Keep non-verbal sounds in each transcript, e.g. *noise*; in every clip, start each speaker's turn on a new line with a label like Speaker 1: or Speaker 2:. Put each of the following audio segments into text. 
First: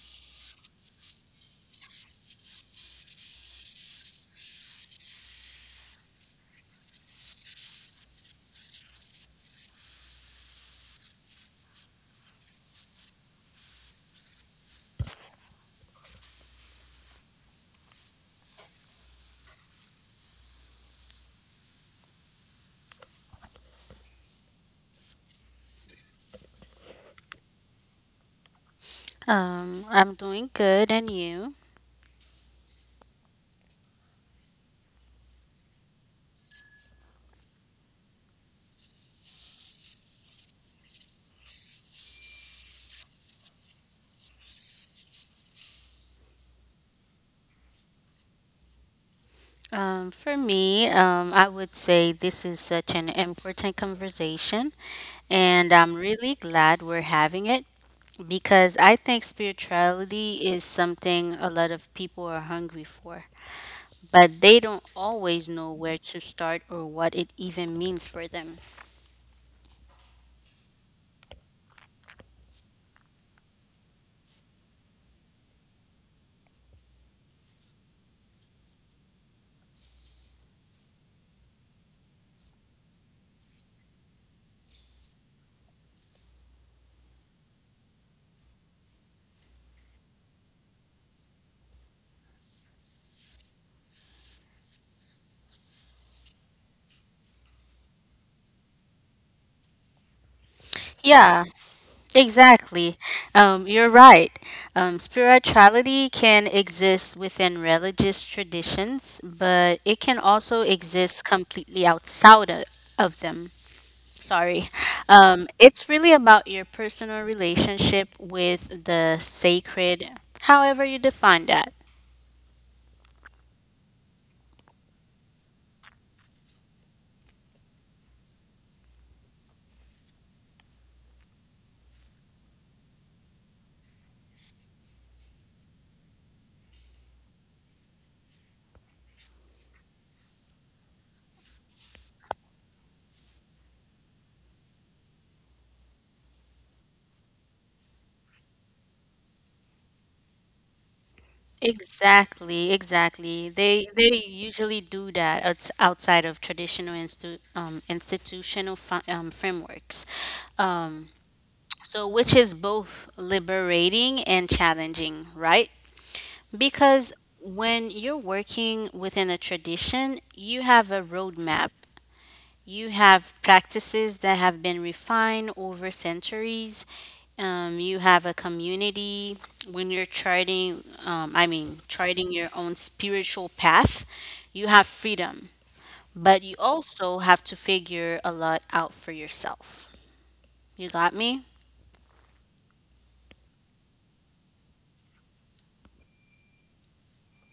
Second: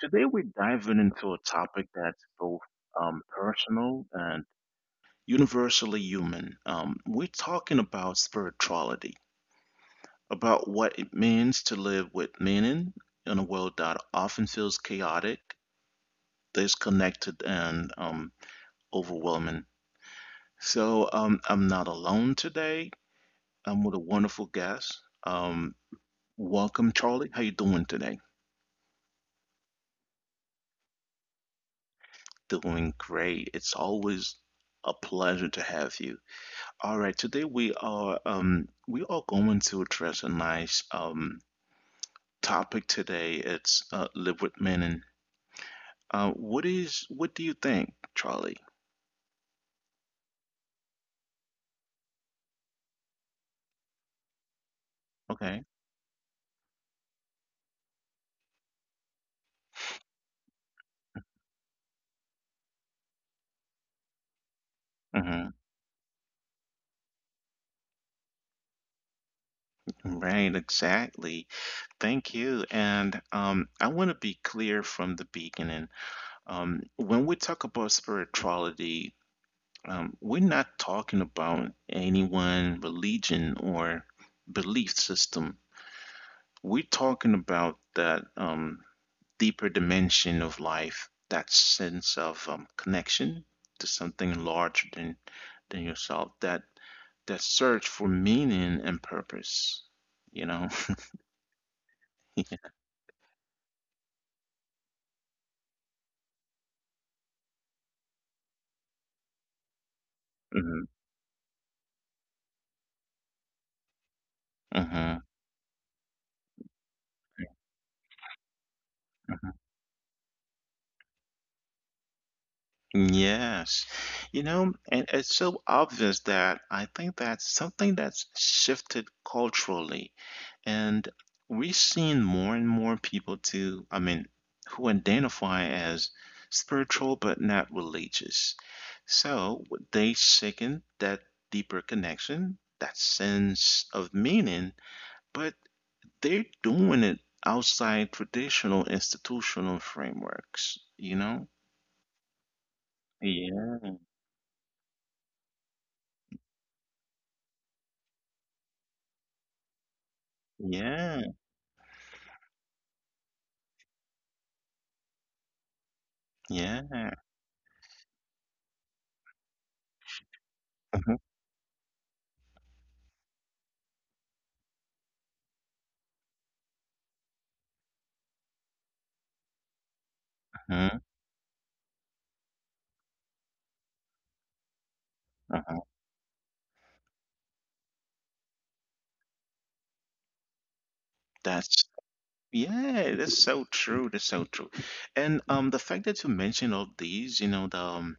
Speaker 1: Today we're diving into a topic that's both personal and universally human. We're talking about spirituality, about what it means to live with meaning in a world that often feels chaotic, disconnected, and overwhelming. So I'm not alone today. I'm with a wonderful guest. Um, Welcome, Charlie. How you doing today?
Speaker 2: I'm doing good, and you?
Speaker 1: Doing great. It's always a pleasure to have you. All right, today we are going to address a nice topic today. It's live with meaning. What do you think, Charlie?
Speaker 2: I would say this is such an important conversation,
Speaker 1: Okay.
Speaker 2: and I'm really glad we're having it because I think spirituality is something a lot of people are hungry for,
Speaker 1: Hmm.
Speaker 2: but they don't always know where to start or what it even means for them.
Speaker 1: Right, exactly. Thank you. And I want to be clear from the beginning. When we talk about spirituality, we're not talking about any one religion or belief system, we're talking about that deeper dimension of life, that sense of connection to something larger than yourself, that search for meaning and purpose you know
Speaker 2: Yeah,
Speaker 1: *laughs*
Speaker 2: exactly. You're right. Spirituality can exist within religious traditions, but
Speaker 1: hmm.
Speaker 2: it can also exist completely of them.
Speaker 1: Hmm.
Speaker 2: Sorry. It's really about your personal relationship with the sacred, however you define that.
Speaker 1: Yes. You know, and it's so obvious that I think that's something that's shifted culturally. And we've seen more and more people I mean, who identify as spiritual but not religious. So they sicken that deeper connection, that sense of meaning, but they're doing it outside traditional institutional frameworks, you know?
Speaker 2: Exactly, exactly.
Speaker 1: Yeah.
Speaker 2: They usually do that outside of traditional institutional frameworks. Um,
Speaker 1: Yeah.
Speaker 2: So, which is both liberating and challenging, right?
Speaker 1: Yeah.
Speaker 2: Because when you're working within a tradition, you have a
Speaker 1: Mhm,
Speaker 2: roadmap. You have practices that have been refined over centuries. You have a community when you're
Speaker 1: mhm,
Speaker 2: charting your own spiritual path. You have
Speaker 1: mhm.
Speaker 2: freedom, but you also have to figure a lot out for yourself. You
Speaker 1: That's
Speaker 2: got me?
Speaker 1: Yeah, that's so true. That's so true. And the fact that you mentioned all these, you know,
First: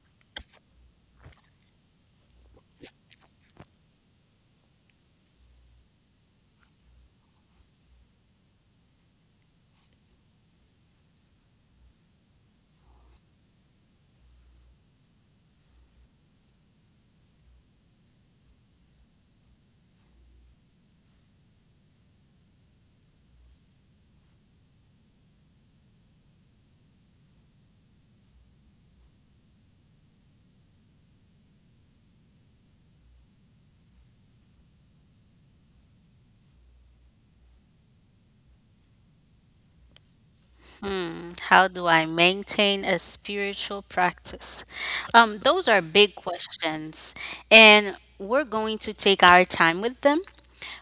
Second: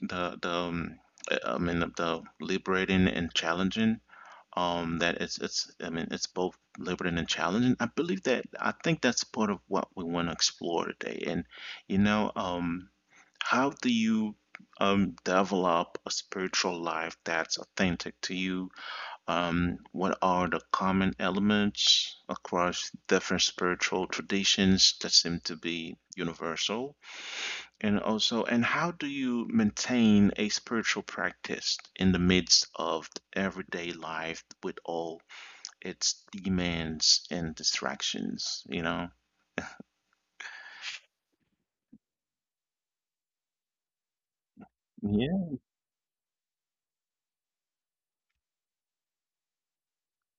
Speaker 1: the I mean the liberating and challenging. That it's I mean it's both liberating and challenging. I believe that. I think that's part of what we want to explore today. And you know, how do you develop a spiritual life that's authentic to you? What are the common elements across different spiritual traditions that seem to be universal? And also, and how do you maintain a spiritual practice in the midst of everyday life with all its demands and distractions, you know?
Speaker 2: Hmm, how do I maintain a spiritual practice? Those are
Speaker 1: Yeah.
Speaker 2: big questions, and we're going to take our time with them.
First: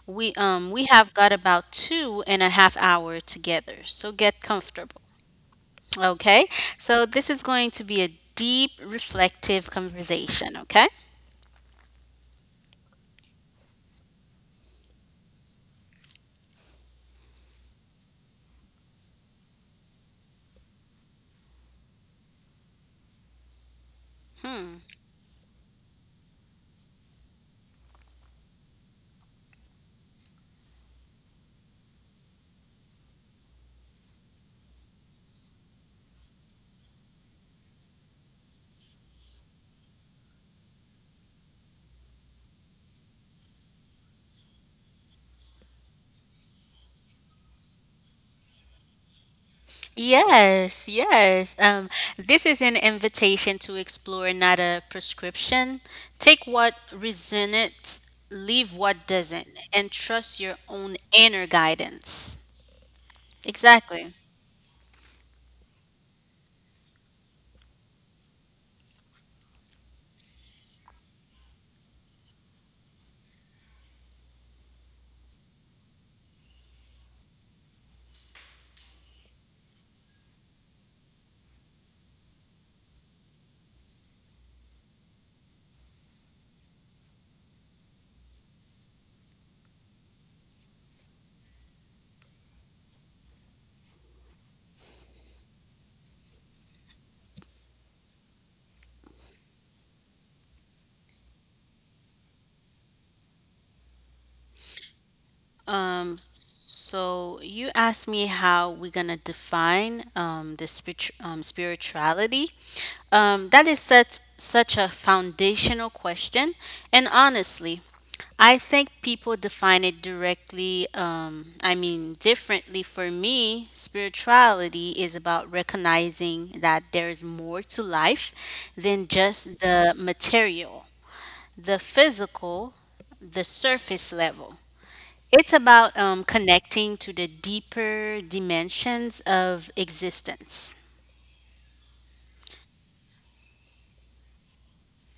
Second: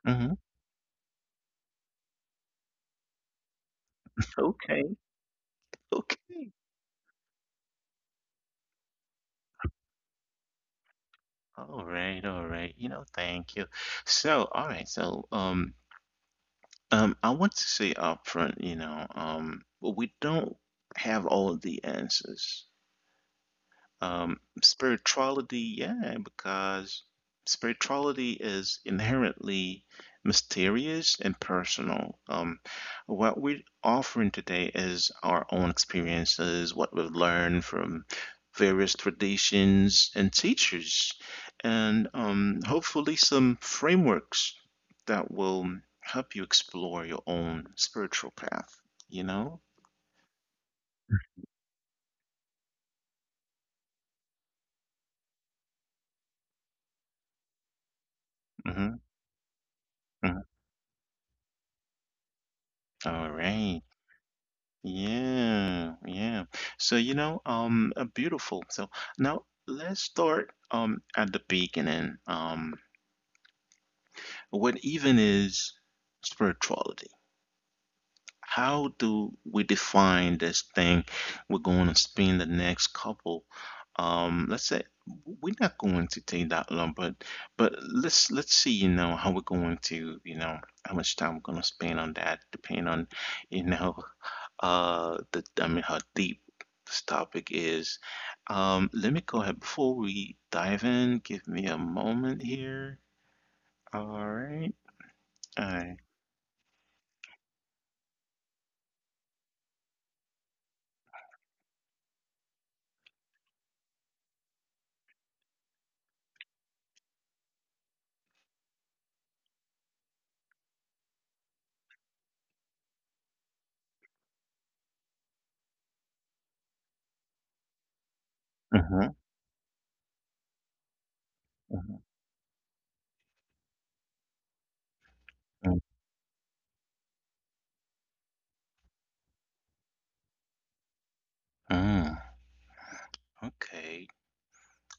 Speaker 2: We
Speaker 1: Hmm.
Speaker 2: um we have got about 2.5 hour together, so get
Speaker 1: Okay.
Speaker 2: comfortable. Okay,
Speaker 1: Okay.
Speaker 2: so this is going to be a deep, reflective conversation. Okay.
Speaker 1: All right. All right. You know, thank you. So, all right. So, I want to say upfront, you know, we don't have all of the answers. Spirituality, yeah, because spirituality is inherently mysterious and personal. What we're offering today is our own experiences, what we've learned from various traditions and teachers, and hopefully some frameworks that will help you explore your own spiritual path, you know?
Speaker 2: Yes, yes. This is an invitation to explore, not a prescription. Take what resonates, leave
Speaker 1: Mm-hmm.
Speaker 2: what doesn't, and trust
Speaker 1: Mm-hmm.
Speaker 2: your own inner guidance.
Speaker 1: All right.
Speaker 2: Exactly.
Speaker 1: Yeah, yeah. So, you know, beautiful. So now let's start at the beginning. What even is spirituality? How do we define this thing we're going to spend the next couple? Let's say we're not going to take that long, but let's see, you know, how we're going to, you know, how much time we're going to spend on that, depending on, you know, the I mean how deep this topic is. Let me go ahead before we dive in. Give me a moment here. All right. All right.
Speaker 2: Um, so you asked me how we're gonna define spirituality. That is such a foundational question, and honestly, I think people define it differently. For me, spirituality is about recognizing that there is more to life than
Speaker 1: Uh-huh.
Speaker 2: just the material, the
Speaker 1: Uh-huh,
Speaker 2: physical, the surface level. It's about connecting to the deeper dimensions of existence.
Speaker 1: uh-huh. Okay.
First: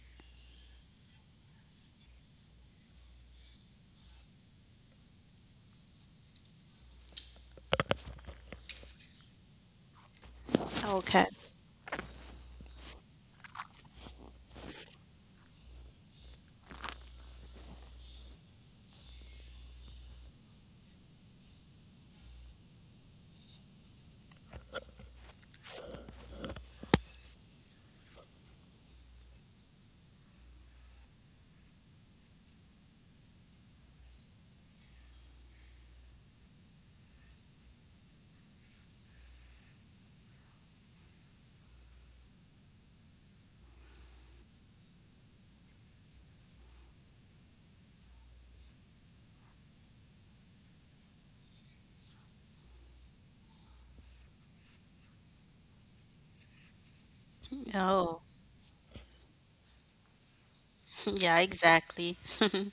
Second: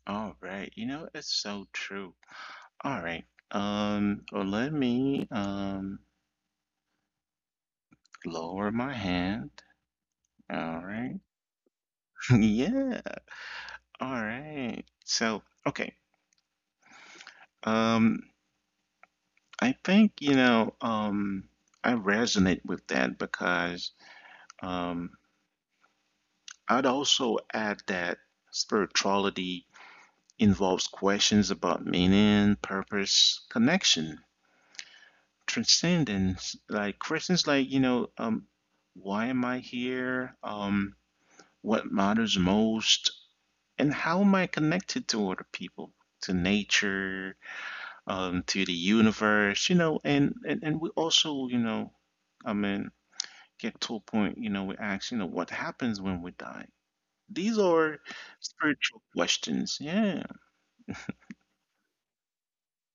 Speaker 1: All right. You know, it's so true. All right. Well, let me lower my hand. All right.
Speaker 2: Okay.
Speaker 1: *laughs* Yeah. All right. So, okay. Um, I think, you know, I resonate with that because um, I'd also add that spirituality involves questions about meaning, purpose, connection, transcendence. Like questions like, you know, why am I here? What matters most? And how am I connected to other people, to nature, to the universe, you know, and we also, you know, I mean, get to a point, you know, we ask, you know, what happens when we die? These are
Speaker 2: Oh,
Speaker 1: spiritual questions. Yeah.
Speaker 2: *laughs* yeah, exactly. *laughs*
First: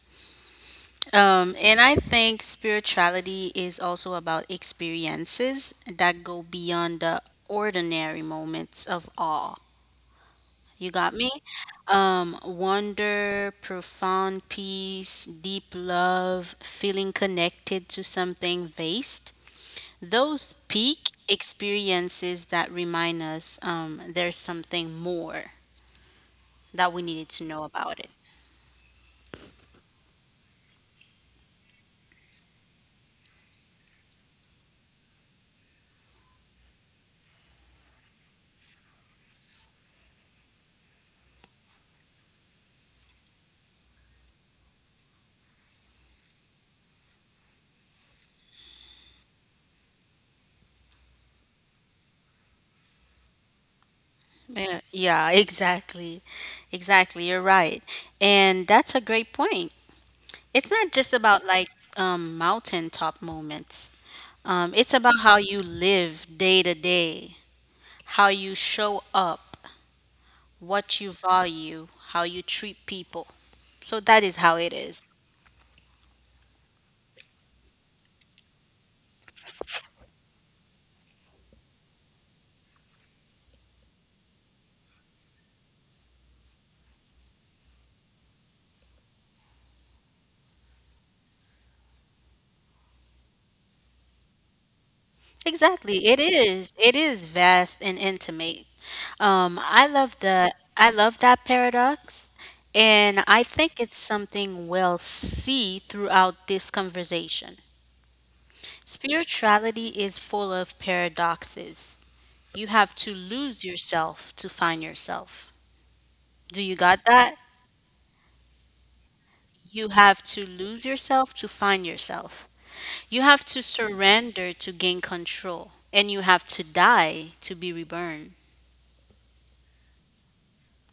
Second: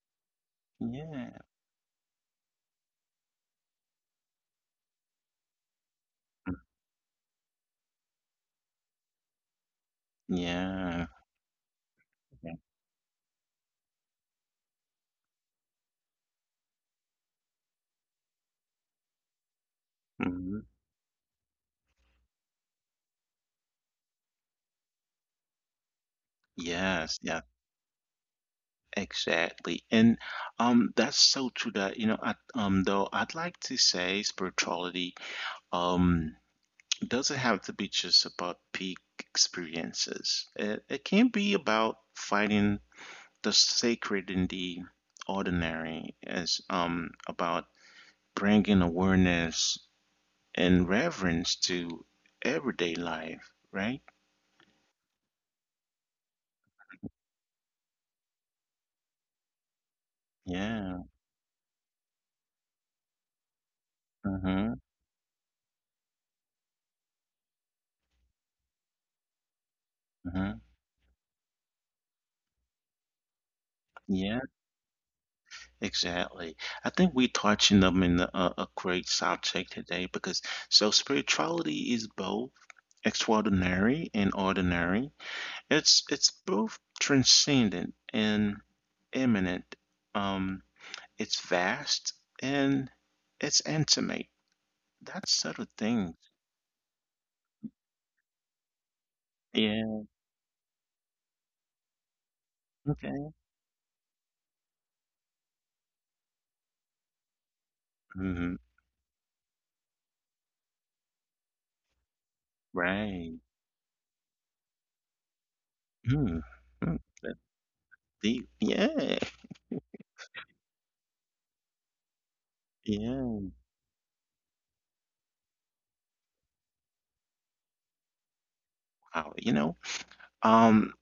Speaker 1: Yeah.
Speaker 2: And I think spirituality is also about experiences that go beyond the ordinary moments of awe. You
Speaker 1: Yeah.
Speaker 2: got me? Wonder, profound peace, deep love, feeling connected to something vast, those
Speaker 1: Hmm.
Speaker 2: peak experiences that remind us there's something more that we
Speaker 1: Yes,
Speaker 2: needed
Speaker 1: yeah,
Speaker 2: to know about it.
Speaker 1: exactly. And that's so true that you know I though I'd like to say spirituality um doesn't have to be just about peak experiences. It can be about finding the sacred in the ordinary, as about bringing awareness and reverence to everyday life, right?
Speaker 2: Yeah, yeah, exactly. Exactly. You're right. And that's a great point. It's not
Speaker 1: Yeah.
Speaker 2: just about mountaintop moments,
Speaker 1: Mm-hmm.
Speaker 2: it's about how you live day to day, how you show up,
Speaker 1: Mm-hmm.
Speaker 2: what you value, how you treat people. So that is
Speaker 1: Yeah,
Speaker 2: how it is.
Speaker 1: exactly. I think we touching them in a, a great subject today because so spirituality is both extraordinary and ordinary. It's both transcendent and imminent. Um, it's vast and it's intimate. That sort of thing.
Speaker 2: Exactly. It is. It is vast and intimate.
Speaker 1: Yeah.
Speaker 2: I love that paradox, and
Speaker 1: Okay.
Speaker 2: I think it's something we'll see throughout this conversation.
Speaker 1: Mm-hmm.
Speaker 2: Spirituality is full of paradoxes. You have to
Speaker 1: Right.
Speaker 2: lose yourself to find yourself.
Speaker 1: Mm,
Speaker 2: Do you
Speaker 1: mm,
Speaker 2: got
Speaker 1: that
Speaker 2: that?
Speaker 1: the yeah,
Speaker 2: You have to lose yourself to find yourself. You
Speaker 1: yeah.
Speaker 2: have to surrender to gain control, and you have to die to be reborn.
Speaker 1: Wow, you know, um,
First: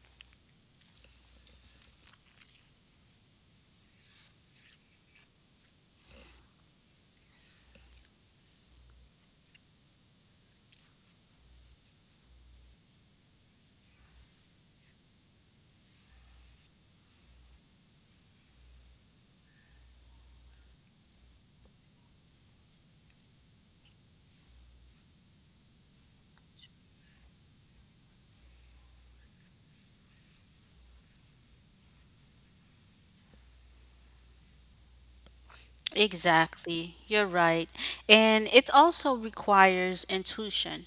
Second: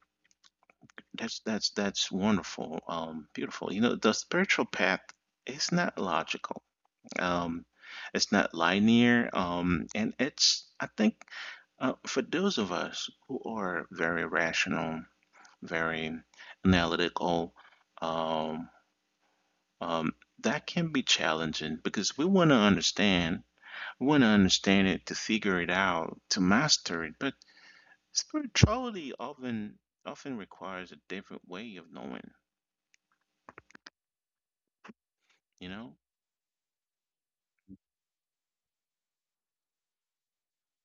Speaker 1: that's that's wonderful, beautiful. You know, the spiritual path is not logical. Um, it's not linear. And it's I think for those of us who are very rational, very analytical, um, um, that can be challenging because we want to understand it, to figure it out, to master it. But spirituality often requires a different way of knowing, you know?
Speaker 2: Exactly, you're right. And it also requires intuition,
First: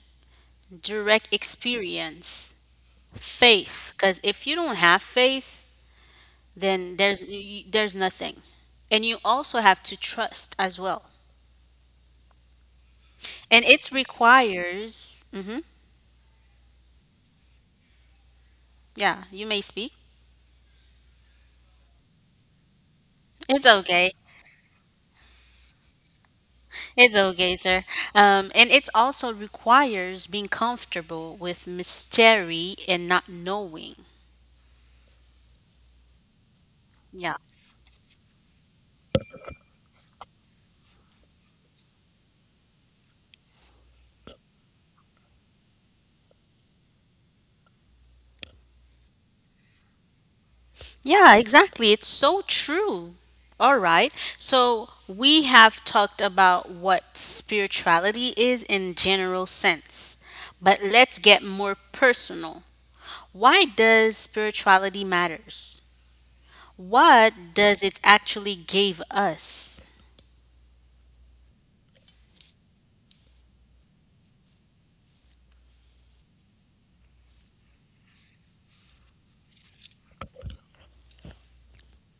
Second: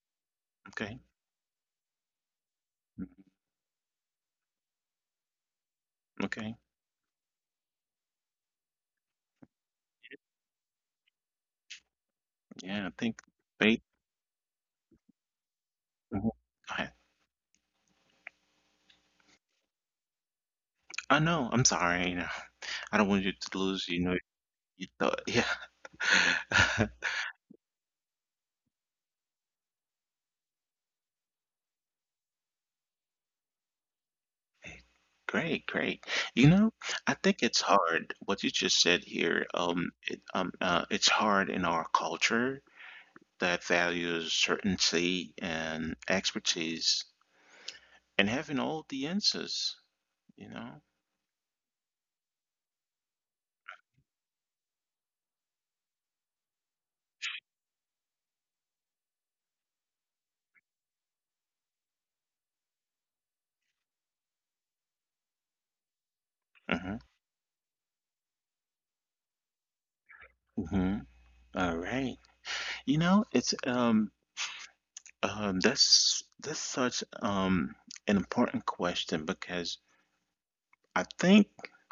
Speaker 1: Okay.
Speaker 2: direct experience,
Speaker 1: Mm.
Speaker 2: faith. Because if you don't have faith,
Speaker 1: Okay.
Speaker 2: then there's nothing. And you also have to trust as well.
Speaker 1: Yeah, I think
Speaker 2: And it
Speaker 1: faith.
Speaker 2: requires.
Speaker 1: Mhm. Go ahead.
Speaker 2: Yeah, you may speak.
Speaker 1: I know. I'm sorry. You know, I don't want you
Speaker 2: It's
Speaker 1: to lose, you
Speaker 2: okay.
Speaker 1: know, you thought. Yeah. *laughs*
Speaker 2: It's okay, sir. And it also requires being comfortable with mystery and not knowing.
Speaker 1: Great, great. You know, I
Speaker 2: Yeah.
Speaker 1: think it's hard. What you just said here, it's hard in our culture that values certainty and expertise and having all the answers, you know?
Speaker 2: Yeah, exactly. It's so true. All right. So we have talked about what spirituality is in general sense, but let's get more personal. Why does spirituality matters?
Speaker 1: Mm-hmm.
Speaker 2: What does it actually give us?
Speaker 1: Mm-hmm. All right. You know, it's that's such an important question because I think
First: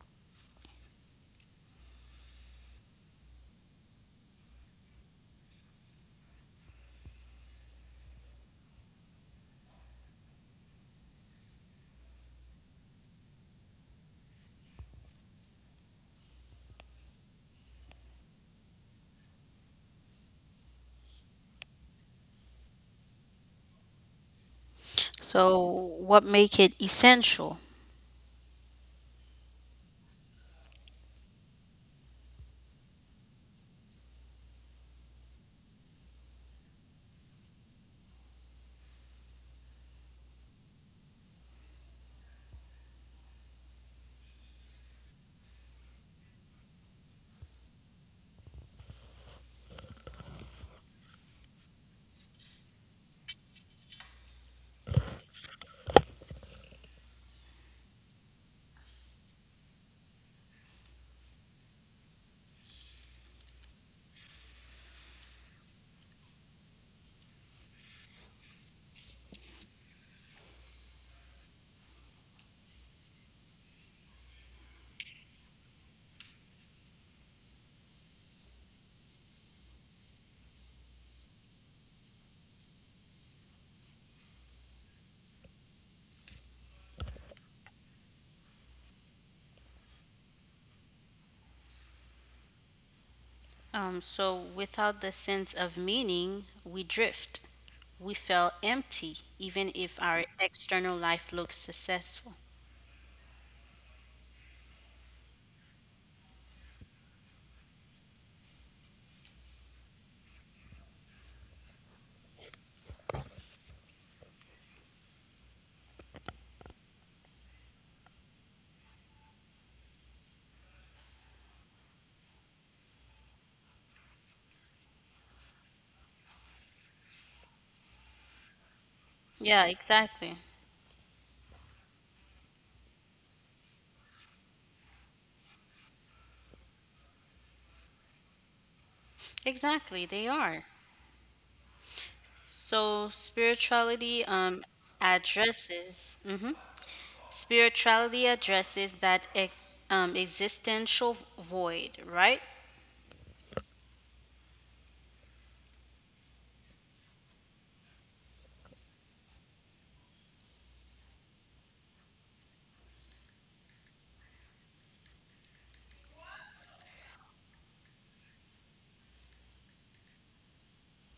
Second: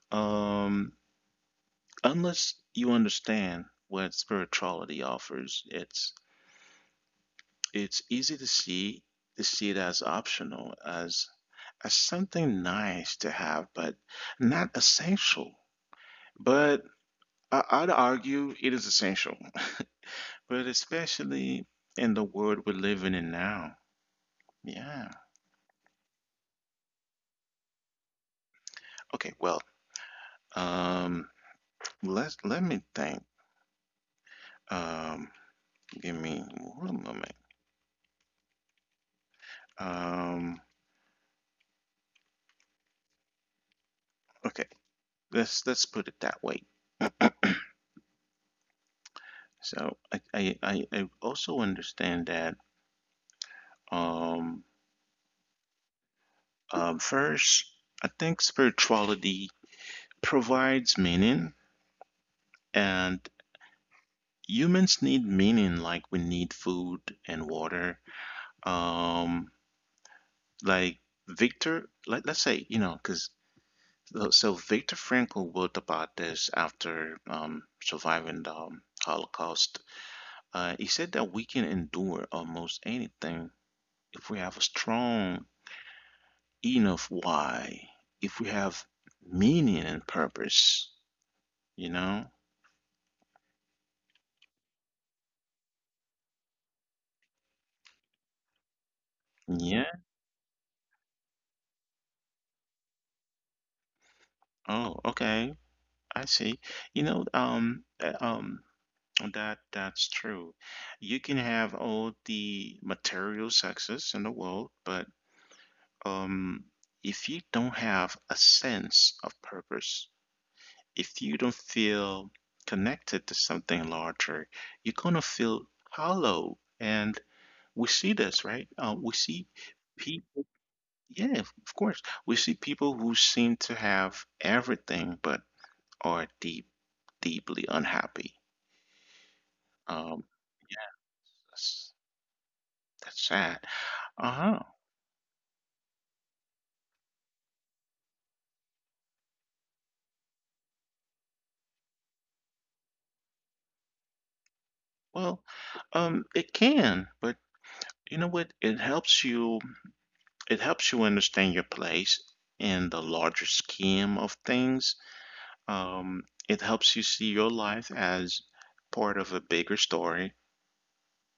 Speaker 1: um unless you understand what spirituality offers, it's easy to see it as optional, as something nice to have, but not essential. But I'd argue it is essential, *laughs* but especially in the world we're living in now. Yeah.
Speaker 2: So what make it essential?
Speaker 1: Okay, well, Um, let's let me think. Um, Give me one moment. Um, okay, let's put it that way. So I also understand that um, first I think spirituality provides meaning, and humans need meaning like we need food and water. Um, like Victor, let, let's say, you know, because So, so Viktor Frankl wrote about this after surviving the Holocaust. He said that we can endure almost anything if we have a strong enough why, if we have meaning and purpose, you know?
Speaker 2: So without the sense of meaning, we drift. We feel empty, even
Speaker 1: Yeah.
Speaker 2: if our external life looks successful.
Speaker 1: Oh, okay. I see. You know, that that's true. You can have all the material success in the world, but um, if you don't have a sense of purpose, if you don't feel connected to something larger, you're gonna feel hollow. And we see this, right? We see
Speaker 2: Yeah,
Speaker 1: people,
Speaker 2: exactly.
Speaker 1: yeah, of course, we see people who seem to have everything but are deep, deeply unhappy. Um,
Speaker 2: Exactly, they are.
Speaker 1: yes, that's
Speaker 2: So
Speaker 1: sad.
Speaker 2: spirituality
Speaker 1: Uh-huh.
Speaker 2: addresses mhm. Spirituality addresses that existential void, right?
Speaker 1: Well, it can, but you know what? It helps you understand your place in the larger scheme of things. It helps you see your life as part of a bigger story,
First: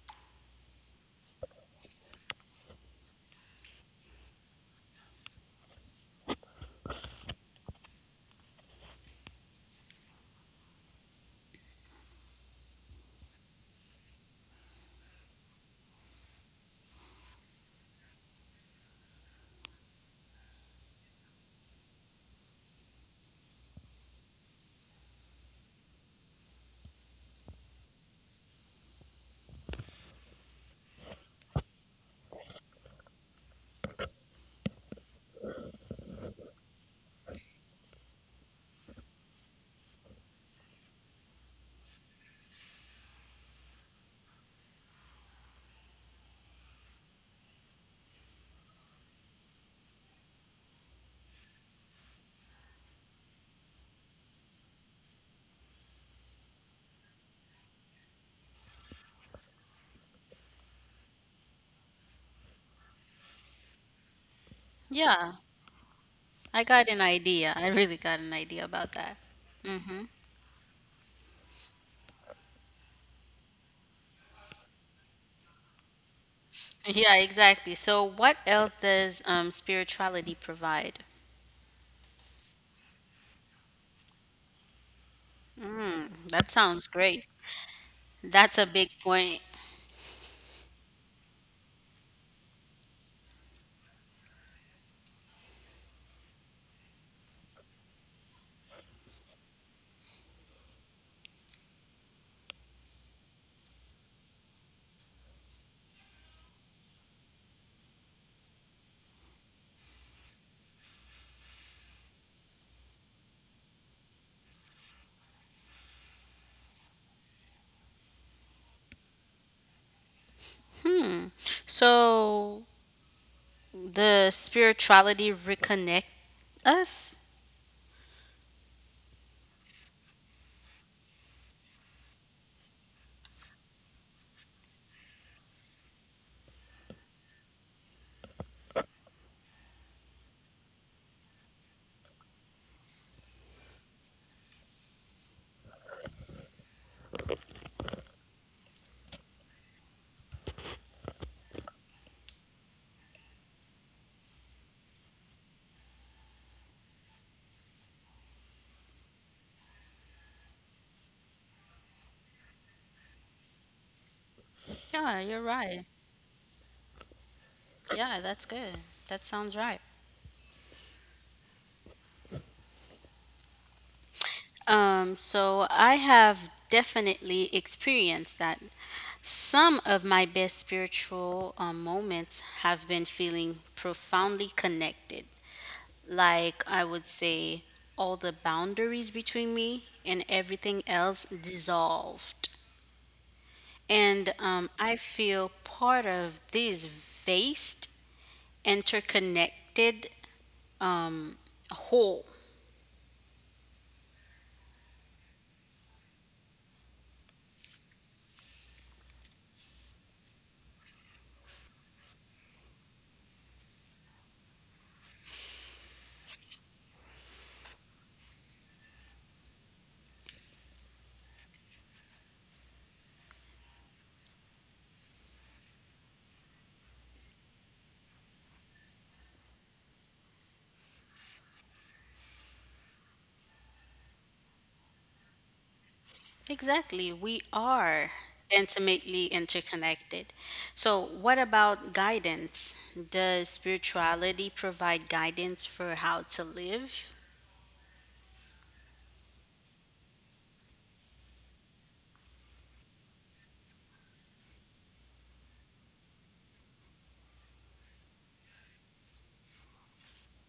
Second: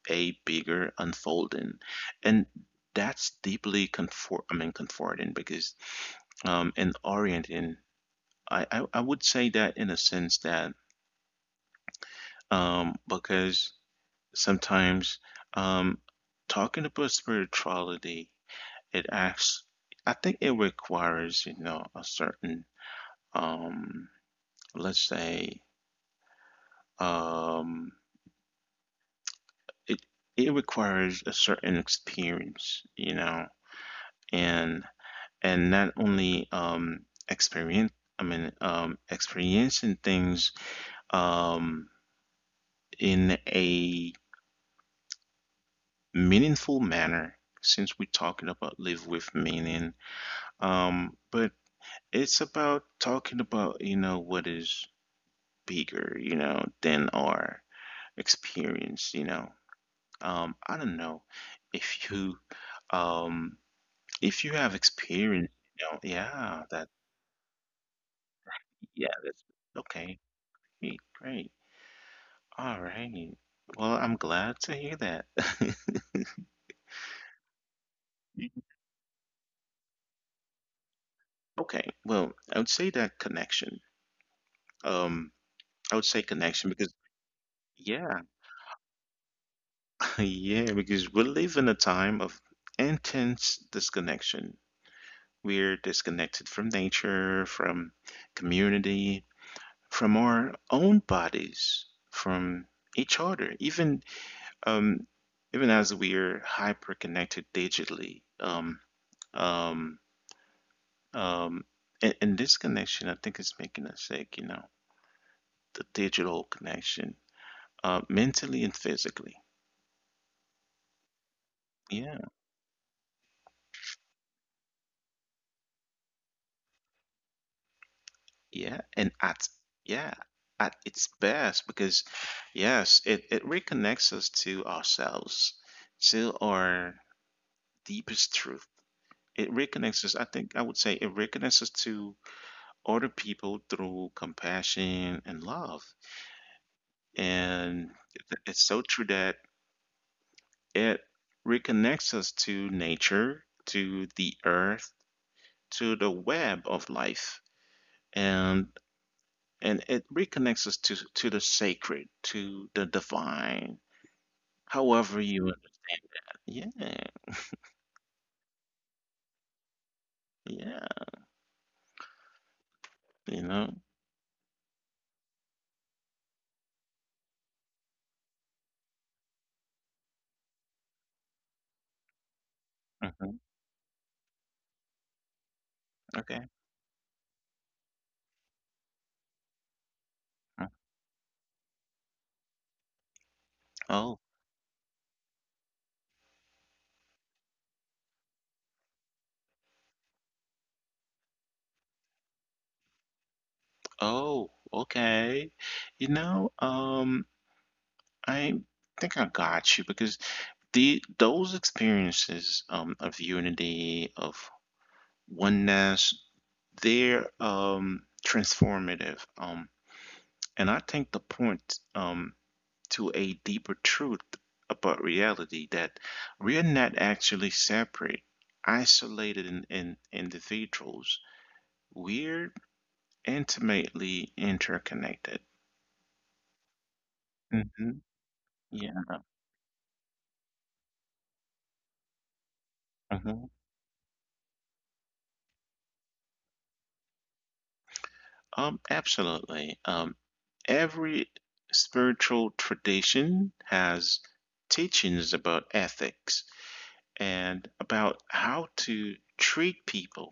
Speaker 1: a bigger unfolding, and that's deeply comfort. I mean, comforting because in orienting, I would say that in a sense that because sometimes um, talking about spirituality, it acts. I think it requires, you know, a certain um, let's say um, it requires a certain experience, you know, and and not only experience, I mean, experiencing things um, in a meaningful manner. Since we're talking about live with meaning, but it's about talking about you know what is bigger, you know, than our experience, you know. I don't know if you um if you have
Speaker 2: Yeah,
Speaker 1: experience, you know. Yeah,
Speaker 2: I
Speaker 1: that
Speaker 2: got an idea. I really got an idea about
Speaker 1: yeah,
Speaker 2: that.
Speaker 1: that's okay. Great, great. All right, well I'm glad to hear that. *laughs*
Speaker 2: Yeah, exactly. So what else does spirituality provide?
Speaker 1: okay, well I would say that connection, um I would
Speaker 2: Mm,
Speaker 1: say
Speaker 2: that
Speaker 1: connection
Speaker 2: sounds
Speaker 1: because
Speaker 2: great.
Speaker 1: yeah.
Speaker 2: That's a big point.
Speaker 1: *laughs* yeah, because we live in a time of intense disconnection. We're disconnected from nature, from community, from our own bodies, from each other, even um, even as we are hyper connected digitally. Um, um, and this connection, I think, is making us sick. You know, the digital connection, mentally and physically.
Speaker 2: Hmm.
Speaker 1: Yeah,
Speaker 2: So the spirituality reconnect us.
Speaker 1: yeah, and at yeah, at its best because yes, it reconnects us to ourselves, to our deepest truth. It reconnects us, I think I would say it reconnects us to other people through compassion and love. And it- it's so true that it reconnects us to nature, to the earth, to the web of life. and and it reconnects us to the sacred, to the divine,
Speaker 2: Yeah, you're
Speaker 1: however you
Speaker 2: right.
Speaker 1: yeah
Speaker 2: Yeah, that's good. That sounds right.
Speaker 1: yeah you know.
Speaker 2: So I have definitely experienced that. Some of my best spiritual moments have been feeling
Speaker 1: Hmm,
Speaker 2: profoundly connected. Like
Speaker 1: okay.
Speaker 2: I would say, all the boundaries between me and everything
Speaker 1: Mhm.
Speaker 2: else dissolved. And
Speaker 1: Oh.
Speaker 2: I feel part of this vast interconnected um, whole.
Speaker 1: Oh, okay. You know, I think I got you because the those experiences of unity of oneness, they're transformative, and I think the point to a deeper truth about reality that we're not actually separate, isolated in individuals. We're intimately interconnected.
Speaker 2: Exactly, we are
Speaker 1: Hmm. Yeah.
Speaker 2: intimately interconnected. So, what about guidance? Does
Speaker 1: Hmm.
Speaker 2: spirituality provide guidance for how to live?
Speaker 1: Absolutely. Every spiritual tradition has teachings about ethics and about how to treat people,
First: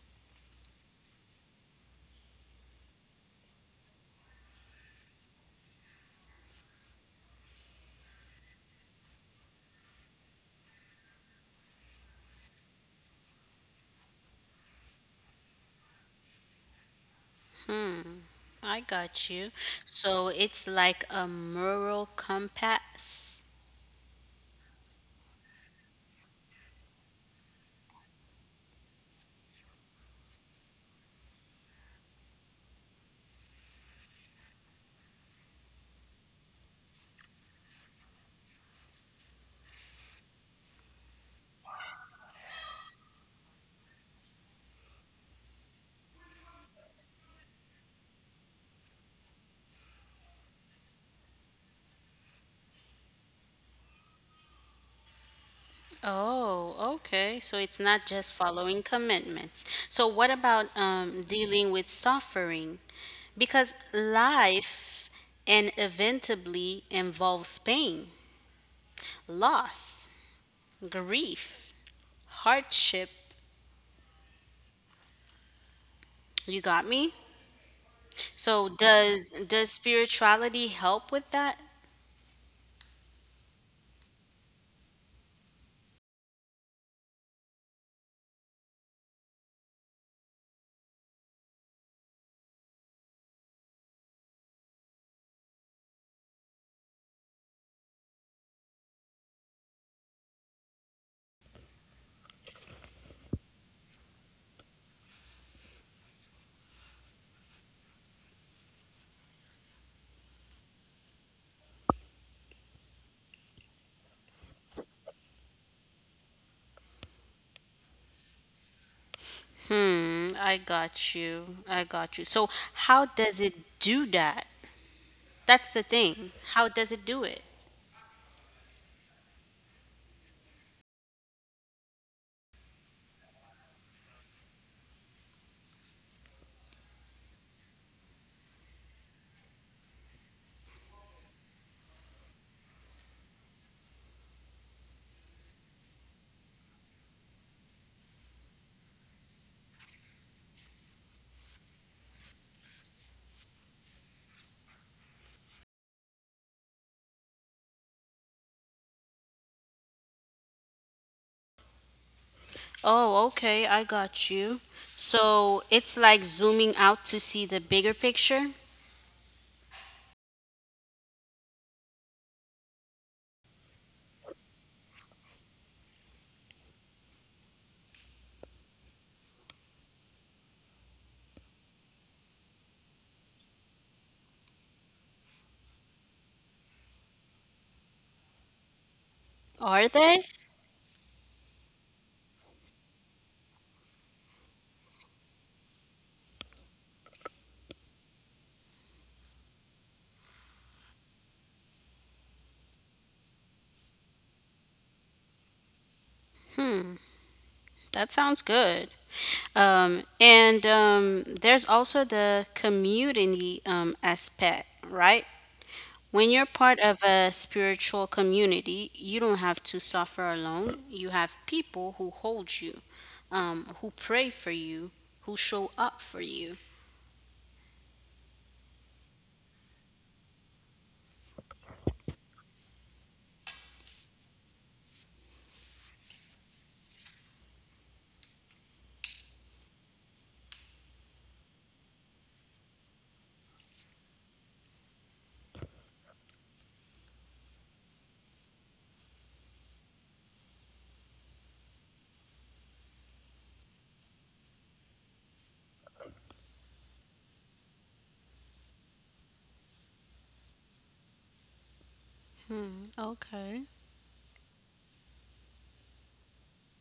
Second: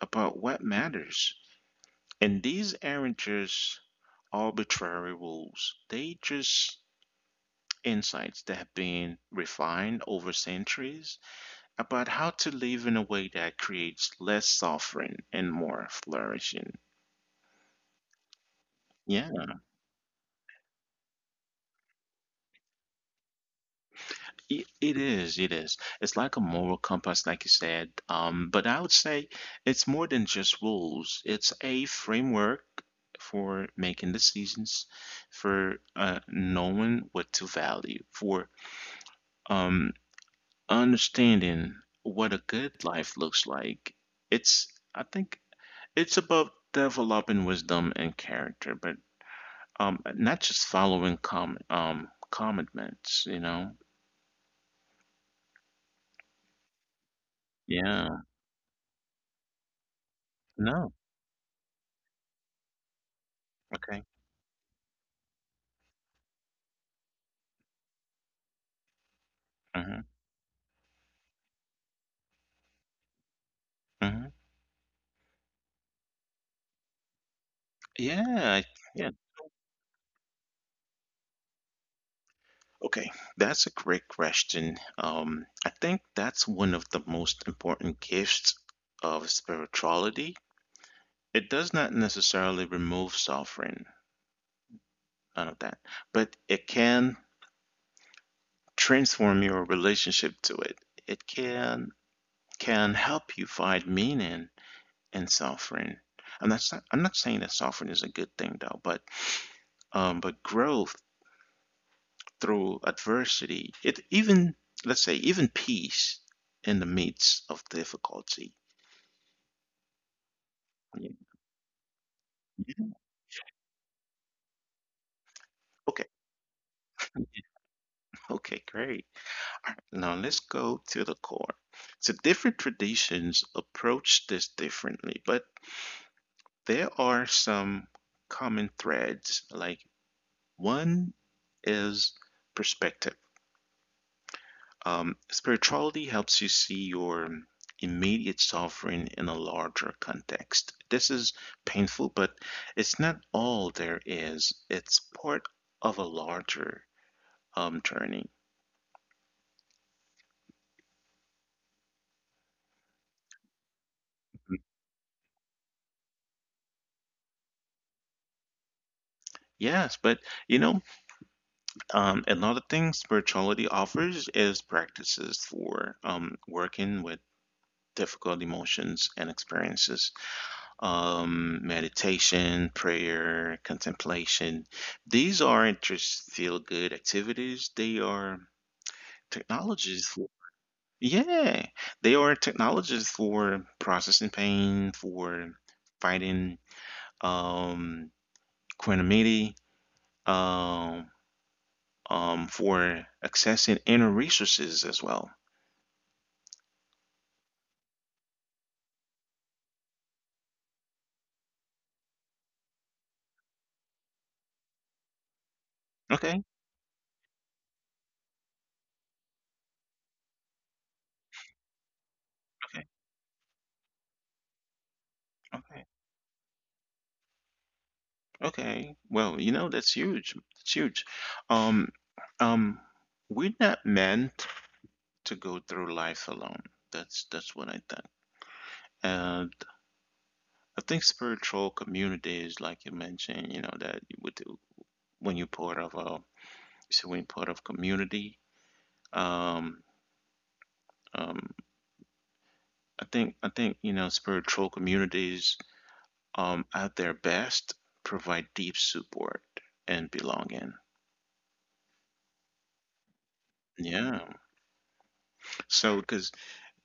Speaker 1: about what matters. And these aren't just arbitrary rules, they just insights that have been refined over centuries about how to live in a way that creates less suffering and more flourishing.
Speaker 2: I
Speaker 1: Yeah.
Speaker 2: got you. So, it's like a moral compass.
Speaker 1: It, it is. It's like a moral compass, like you said. But I would say it's more than just rules. It's a framework for making decisions, for knowing what to value, for um, understanding what a good life looks like. It's, I think, it's about developing wisdom and character, but not just following commandments,
Speaker 2: Oh, okay. So it's not
Speaker 1: Yeah.
Speaker 2: just following commitments. So what about
Speaker 1: No.
Speaker 2: dealing with suffering? Because
Speaker 1: Okay.
Speaker 2: life inevitably involves pain,
Speaker 1: Mm-hmm.
Speaker 2: loss, grief, hardship.
Speaker 1: Mhm.
Speaker 2: You got me?
Speaker 1: Yeah, I
Speaker 2: So
Speaker 1: yeah.
Speaker 2: does spirituality help with that?
Speaker 1: Okay, that's a great question. I think that's one of the most important gifts of spirituality. It does not necessarily remove suffering, none of that, but it can transform your relationship to it. It can help you find meaning in suffering. And that's not, I'm not saying that suffering is a good thing though, but growth through adversity, it even, let's say, even peace in the midst of difficulty.
Speaker 2: Hmm, I got you. I got you. So
Speaker 1: Yeah.
Speaker 2: how does it do that? That's the
Speaker 1: Okay,
Speaker 2: thing. How does it do it?
Speaker 1: okay, great. All right, now let's go to the core. So, different traditions approach this differently, but there are some common threads. Like, one is perspective. Spirituality helps you see your immediate suffering in a larger context. This is painful, but it's not all there is. It's part of a larger journey.
Speaker 2: Oh, okay, I got you. So it's like zooming out to see the bigger picture.
Speaker 1: Yes, but you know, another thing spirituality offers is practices for working with difficult emotions and experiences. Meditation, prayer, contemplation. These aren't just feel good activities, they are
Speaker 2: Are
Speaker 1: technologies.
Speaker 2: they?
Speaker 1: For, yeah, they are technologies for processing pain, for fighting um, quantumity, um, for accessing inner resources as well.
Speaker 2: That sounds good. And there's also the community aspect, right? When
Speaker 1: Okay,
Speaker 2: you're part of a spiritual community, you don't have to suffer alone. You have people who hold you,
Speaker 1: okay,
Speaker 2: who pray for you, who show
Speaker 1: okay,
Speaker 2: up for you.
Speaker 1: okay. Well, you know, that's huge. That's huge. Um, um, we're not meant to go through life alone. That's what I think. And I think spiritual communities, like you mentioned, you know, that you would do when you're part of a so when you're part of community. Um, um, I think you know spiritual communities at their best provide deep support and belonging.
Speaker 2: Okay.
Speaker 1: Yeah. So, because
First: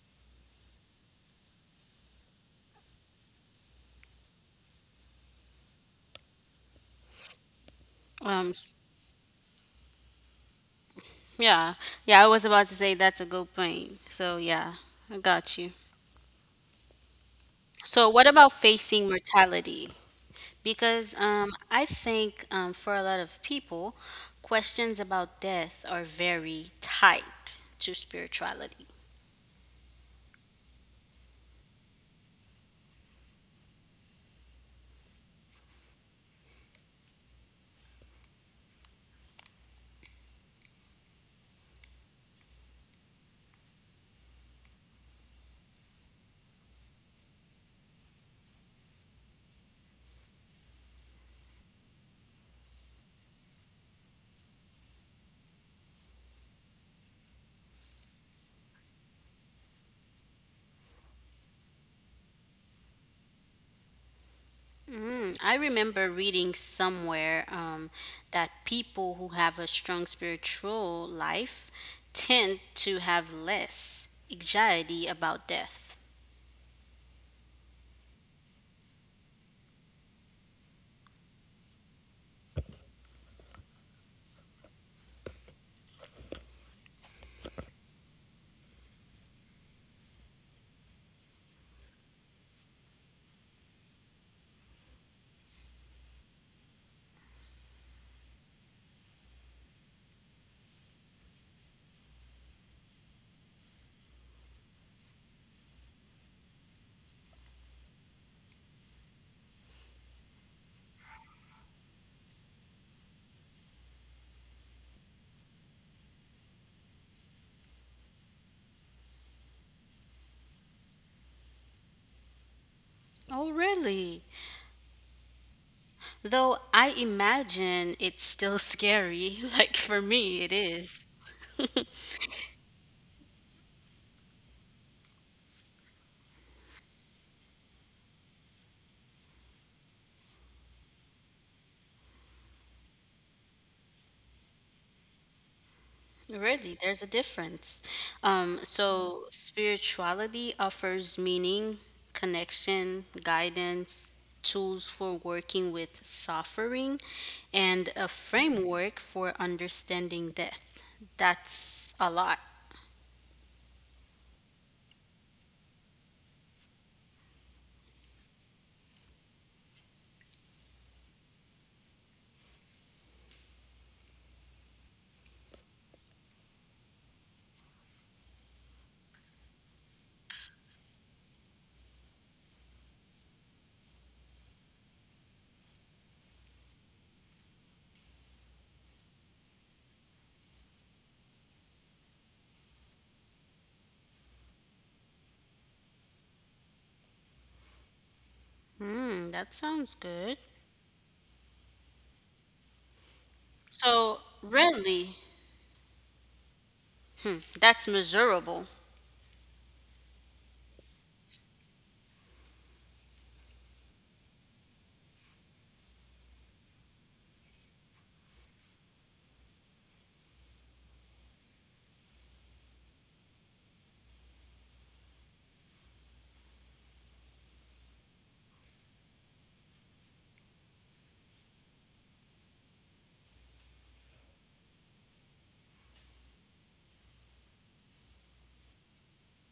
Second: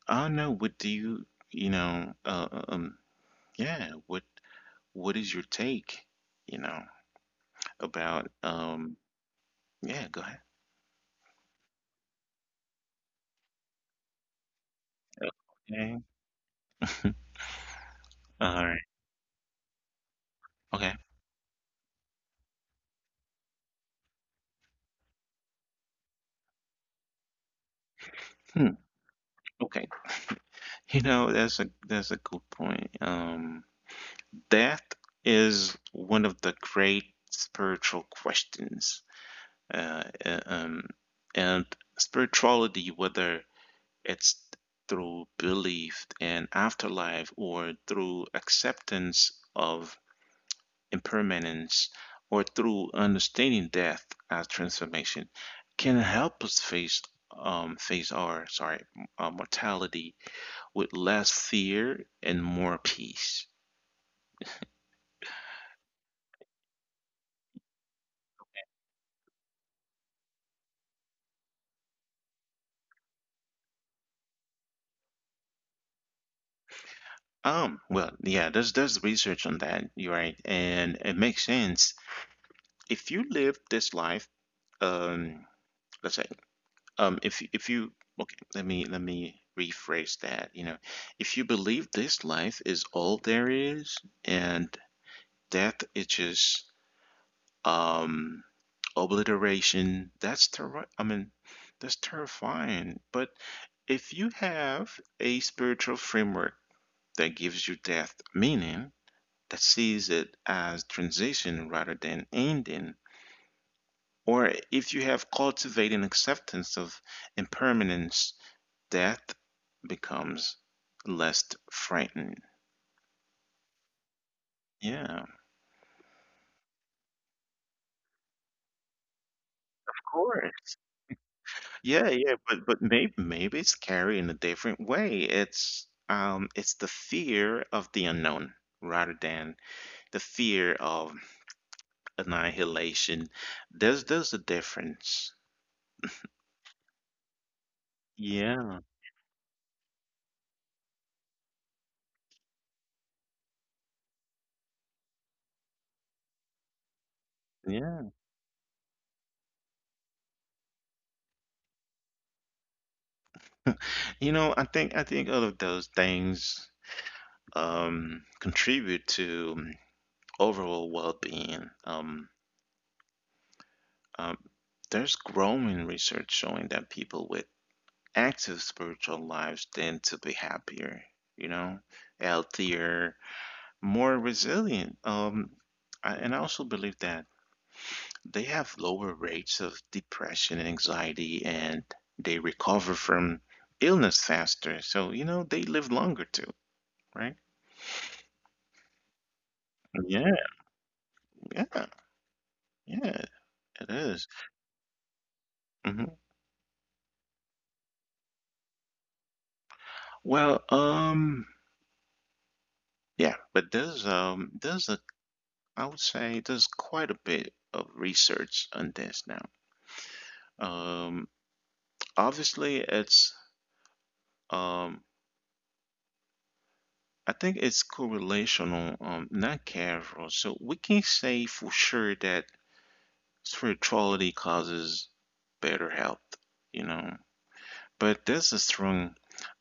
Speaker 1: I don't know, what do you you know? Yeah. What what is your take? You know about
Speaker 2: Um,
Speaker 1: Yeah, go ahead.
Speaker 2: Yeah. Yeah, I was about to say that's a good point. So, yeah, I got you.
Speaker 1: Okay. *laughs*
Speaker 2: So, what
Speaker 1: All
Speaker 2: about
Speaker 1: right.
Speaker 2: facing mortality?
Speaker 1: Okay.
Speaker 2: Because I think for a lot of people, questions about death are very tied to
Speaker 1: Hmm.
Speaker 2: spirituality.
Speaker 1: Okay. You know, that's a good point. Death is one of the great spiritual questions. Uh, uh, um, and spirituality, whether it's through belief in afterlife or through acceptance of impermanence, or through understanding death as transformation, can help us face face our sorry mortality with less fear and more peace.
Speaker 2: Mm, I remember reading somewhere that people who have a strong spiritual life tend to have less anxiety about death.
Speaker 1: Yeah, there's research on that. You're right, and it makes sense. If you live this life, um, let's say, if you okay, let me rephrase that. You know, if you believe this life is all there is, and death is just um, obliteration. I mean, that's terrifying. But if you have a spiritual framework that gives you death meaning, that sees it as transition rather than ending, or if you have cultivating acceptance of impermanence, death becomes less frightening.
Speaker 2: Oh, really?
Speaker 1: Yeah, of
Speaker 2: Though I imagine it's still scary, *laughs* like for me, it
Speaker 1: course.
Speaker 2: is. *laughs*
Speaker 1: Yeah, yeah, but but maybe it's scary in a different way. It's the fear of the unknown rather than the fear of annihilation. There's a difference.
Speaker 2: Really, there's a difference.
Speaker 1: Yeah,
Speaker 2: So, spirituality offers meaning, connection, guidance, tools for working with suffering, and
Speaker 1: yeah.
Speaker 2: a framework for understanding death. That's a lot.
Speaker 1: You know, I think all of those things contribute to overall well-being. Um, there's growing research showing that people with active spiritual lives tend to be happier, you know, healthier, more resilient. And I also believe that they have lower rates of depression and anxiety, and they recover from illness faster. So, you know, they live longer too, right?
Speaker 2: Hmm, that sounds
Speaker 1: Yeah,
Speaker 2: good.
Speaker 1: yeah, yeah, it is.
Speaker 2: So, really,
Speaker 1: Mhm.
Speaker 2: that's measurable.
Speaker 1: Well, um, yeah, but there's a I would say there's quite a bit of research on this now. Um, Obviously it's um I think it's correlational, not causal. So we can say for sure that spirituality causes better health, you know. But there's a strong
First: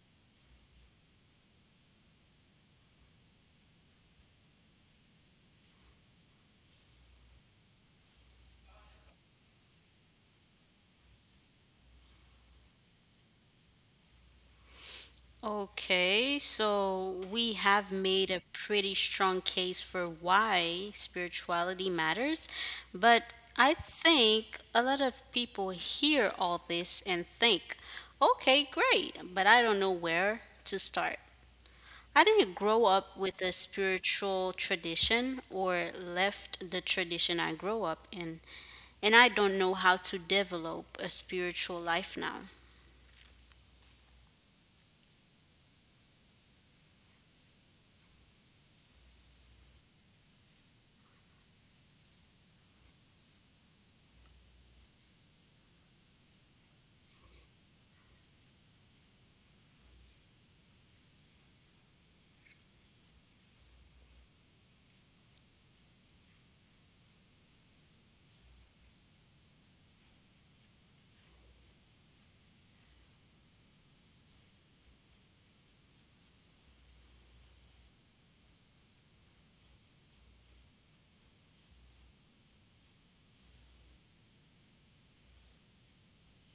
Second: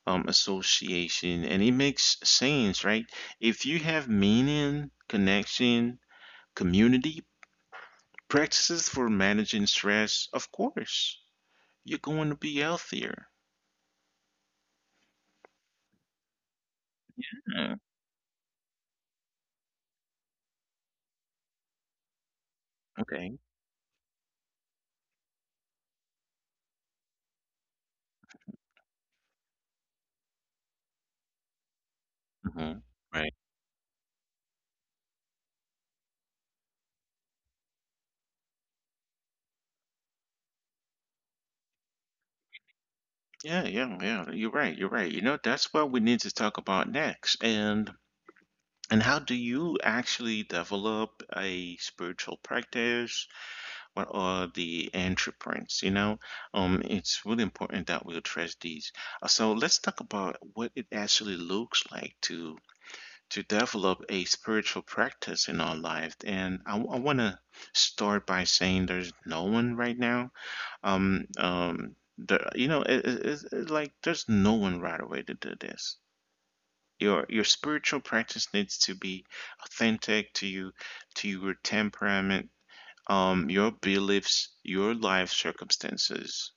Speaker 1: association, and it makes sense, right? If you have meaning, connection, community, practices for managing stress, of course, you're going to be healthier.
Speaker 2: Okay, so we
Speaker 1: Yeah,
Speaker 2: have made a pretty strong case for why spirituality matters, but
Speaker 1: okay.
Speaker 2: I think a lot of people hear all this and think, okay, great, but I don't know where to start. I didn't
Speaker 1: Hmm.
Speaker 2: grow up
Speaker 1: Right.
Speaker 2: with a spiritual tradition or left the tradition I grew up in, and I don't know how to develop a spiritual life now.
Speaker 1: Yeah, yeah, yeah. You're right. You're right. You know, that's what we need to talk about next. And how do you actually develop a spiritual practice? What are the entry points? It's really important that we address these. So let's talk about what it actually looks like to develop a spiritual practice in our life. And I want to start by saying there's no one right now the you know, it, it's like there's no one right away to do this. Your spiritual practice needs to be authentic to you, to your temperament, your beliefs, your life circumstances.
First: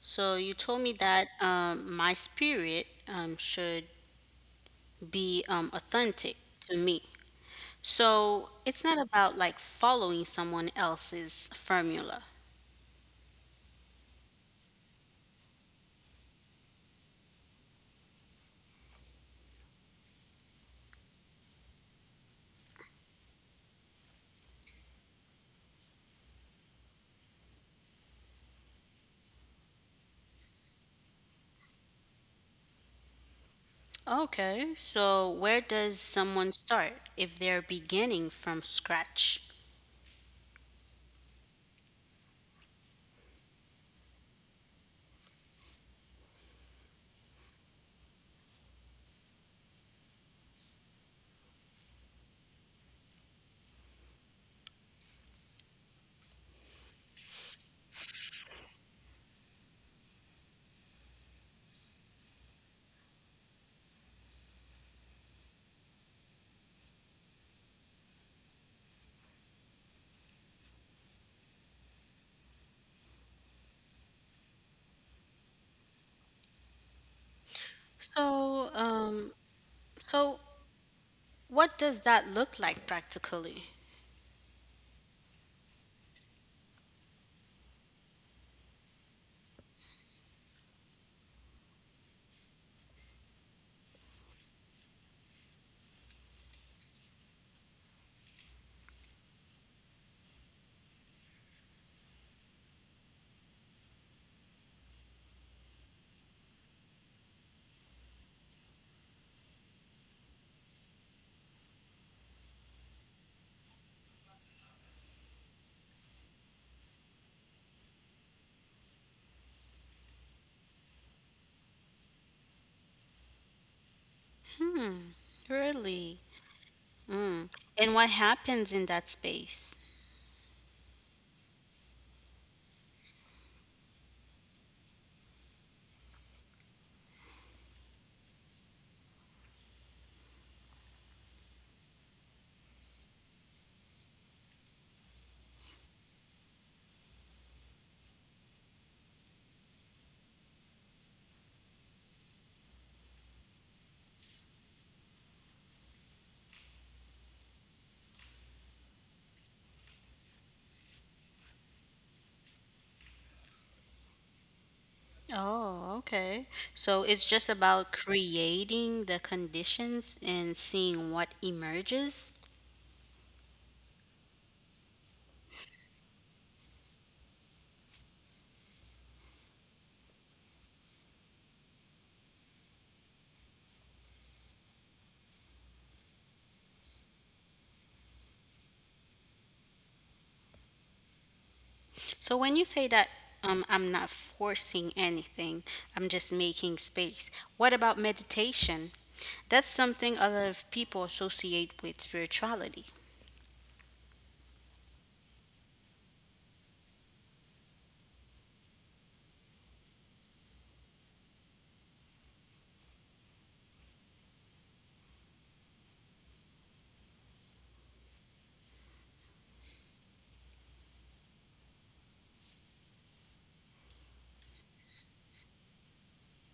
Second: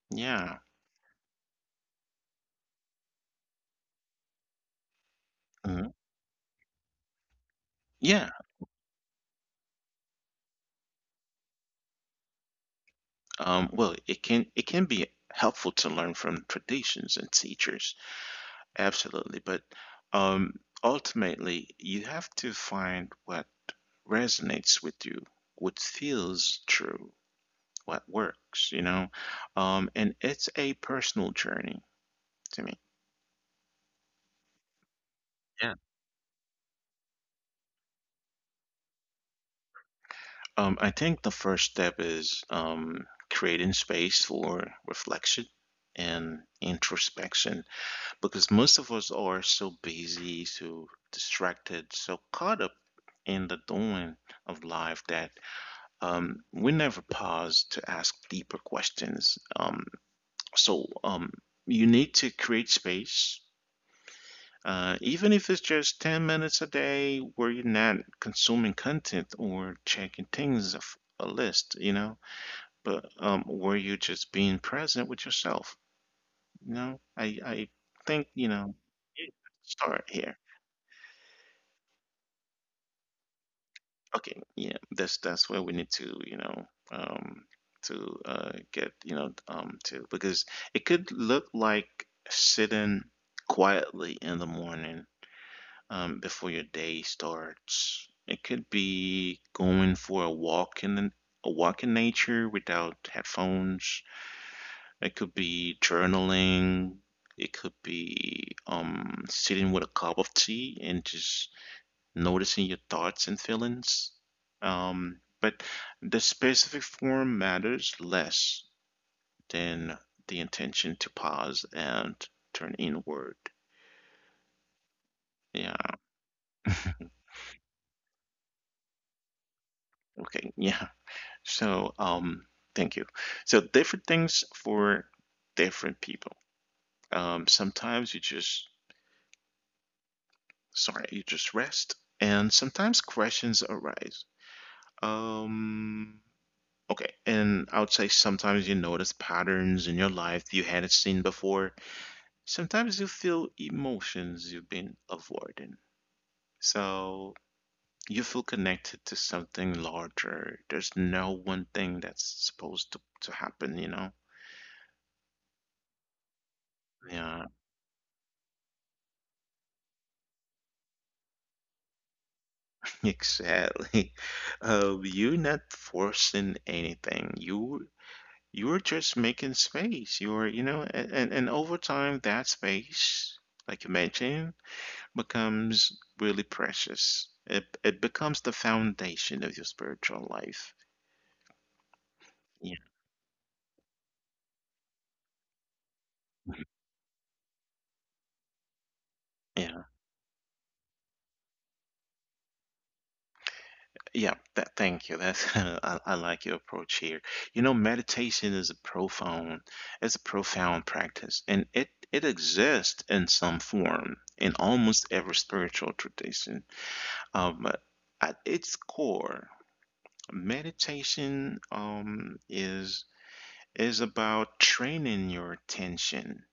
Speaker 2: So you
Speaker 1: Yeah.
Speaker 2: told me that my spirit should be
Speaker 1: Mhm.
Speaker 2: authentic to me.
Speaker 1: Yeah.
Speaker 2: So it's not about like following someone else's formula.
Speaker 1: It can be helpful to learn from traditions and teachers, absolutely. But um, ultimately, you have to find what resonates with you, what feels true. What works, you know? And it's a personal journey to me.
Speaker 2: Okay, so where
Speaker 1: Yeah.
Speaker 2: does someone start if they're beginning from scratch?
Speaker 1: I think the first step is creating space for reflection and introspection because most of us are so busy, so distracted, so caught up in the doing of life that we never pause to ask deeper questions. So um, you need to create space. Even if it's just 10 minutes a day where you're not consuming content or checking things off a list, you know, but where you're just being present with yourself, you know, I think, you
Speaker 2: So,
Speaker 1: know,
Speaker 2: um,
Speaker 1: it- start
Speaker 2: so
Speaker 1: here.
Speaker 2: what does that look like practically?
Speaker 1: Okay, yeah, that's where we need to, you know, um, to get, you know, to because it could look like sitting quietly in the morning before your day starts. It could be going for a walk in the, a walk in nature without headphones. It could be journaling. It could be sitting with a cup of tea and just noticing your thoughts and feelings. But the specific form matters less than the intention to pause and turn inward. Yeah.
Speaker 2: Really?
Speaker 1: *laughs*
Speaker 2: Mm. And what happens in that space?
Speaker 1: Okay. Yeah. So, thank you. So, different things for different people. Sometimes you just, sorry, you just rest, and sometimes questions arise. Um, okay, and I would say sometimes you notice patterns in your life you hadn't seen before. Sometimes you feel emotions you've been avoiding. So, you feel connected to something larger. There's no one thing that's supposed to happen, you know?
Speaker 2: Oh, okay. So it's
Speaker 1: Yeah,
Speaker 2: just about creating the conditions and seeing what emerges.
Speaker 1: exactly. *laughs* You're not forcing anything. You're just making space. You're, you know, and over time that space, like you mentioned, becomes really precious. It becomes the foundation of your spiritual life.
Speaker 2: So when you
Speaker 1: Yeah.
Speaker 2: say that I'm not forcing anything, I'm just
Speaker 1: Mm-hmm.
Speaker 2: making space. What about meditation? That's
Speaker 1: Yeah.
Speaker 2: something a lot of people associate with spirituality.
Speaker 1: Yeah, that, thank you. That's *laughs* I like your approach here. You know, meditation is a profound, it's a profound practice, and it exists in some form in almost every spiritual tradition. But at its core, meditation is about training your attention,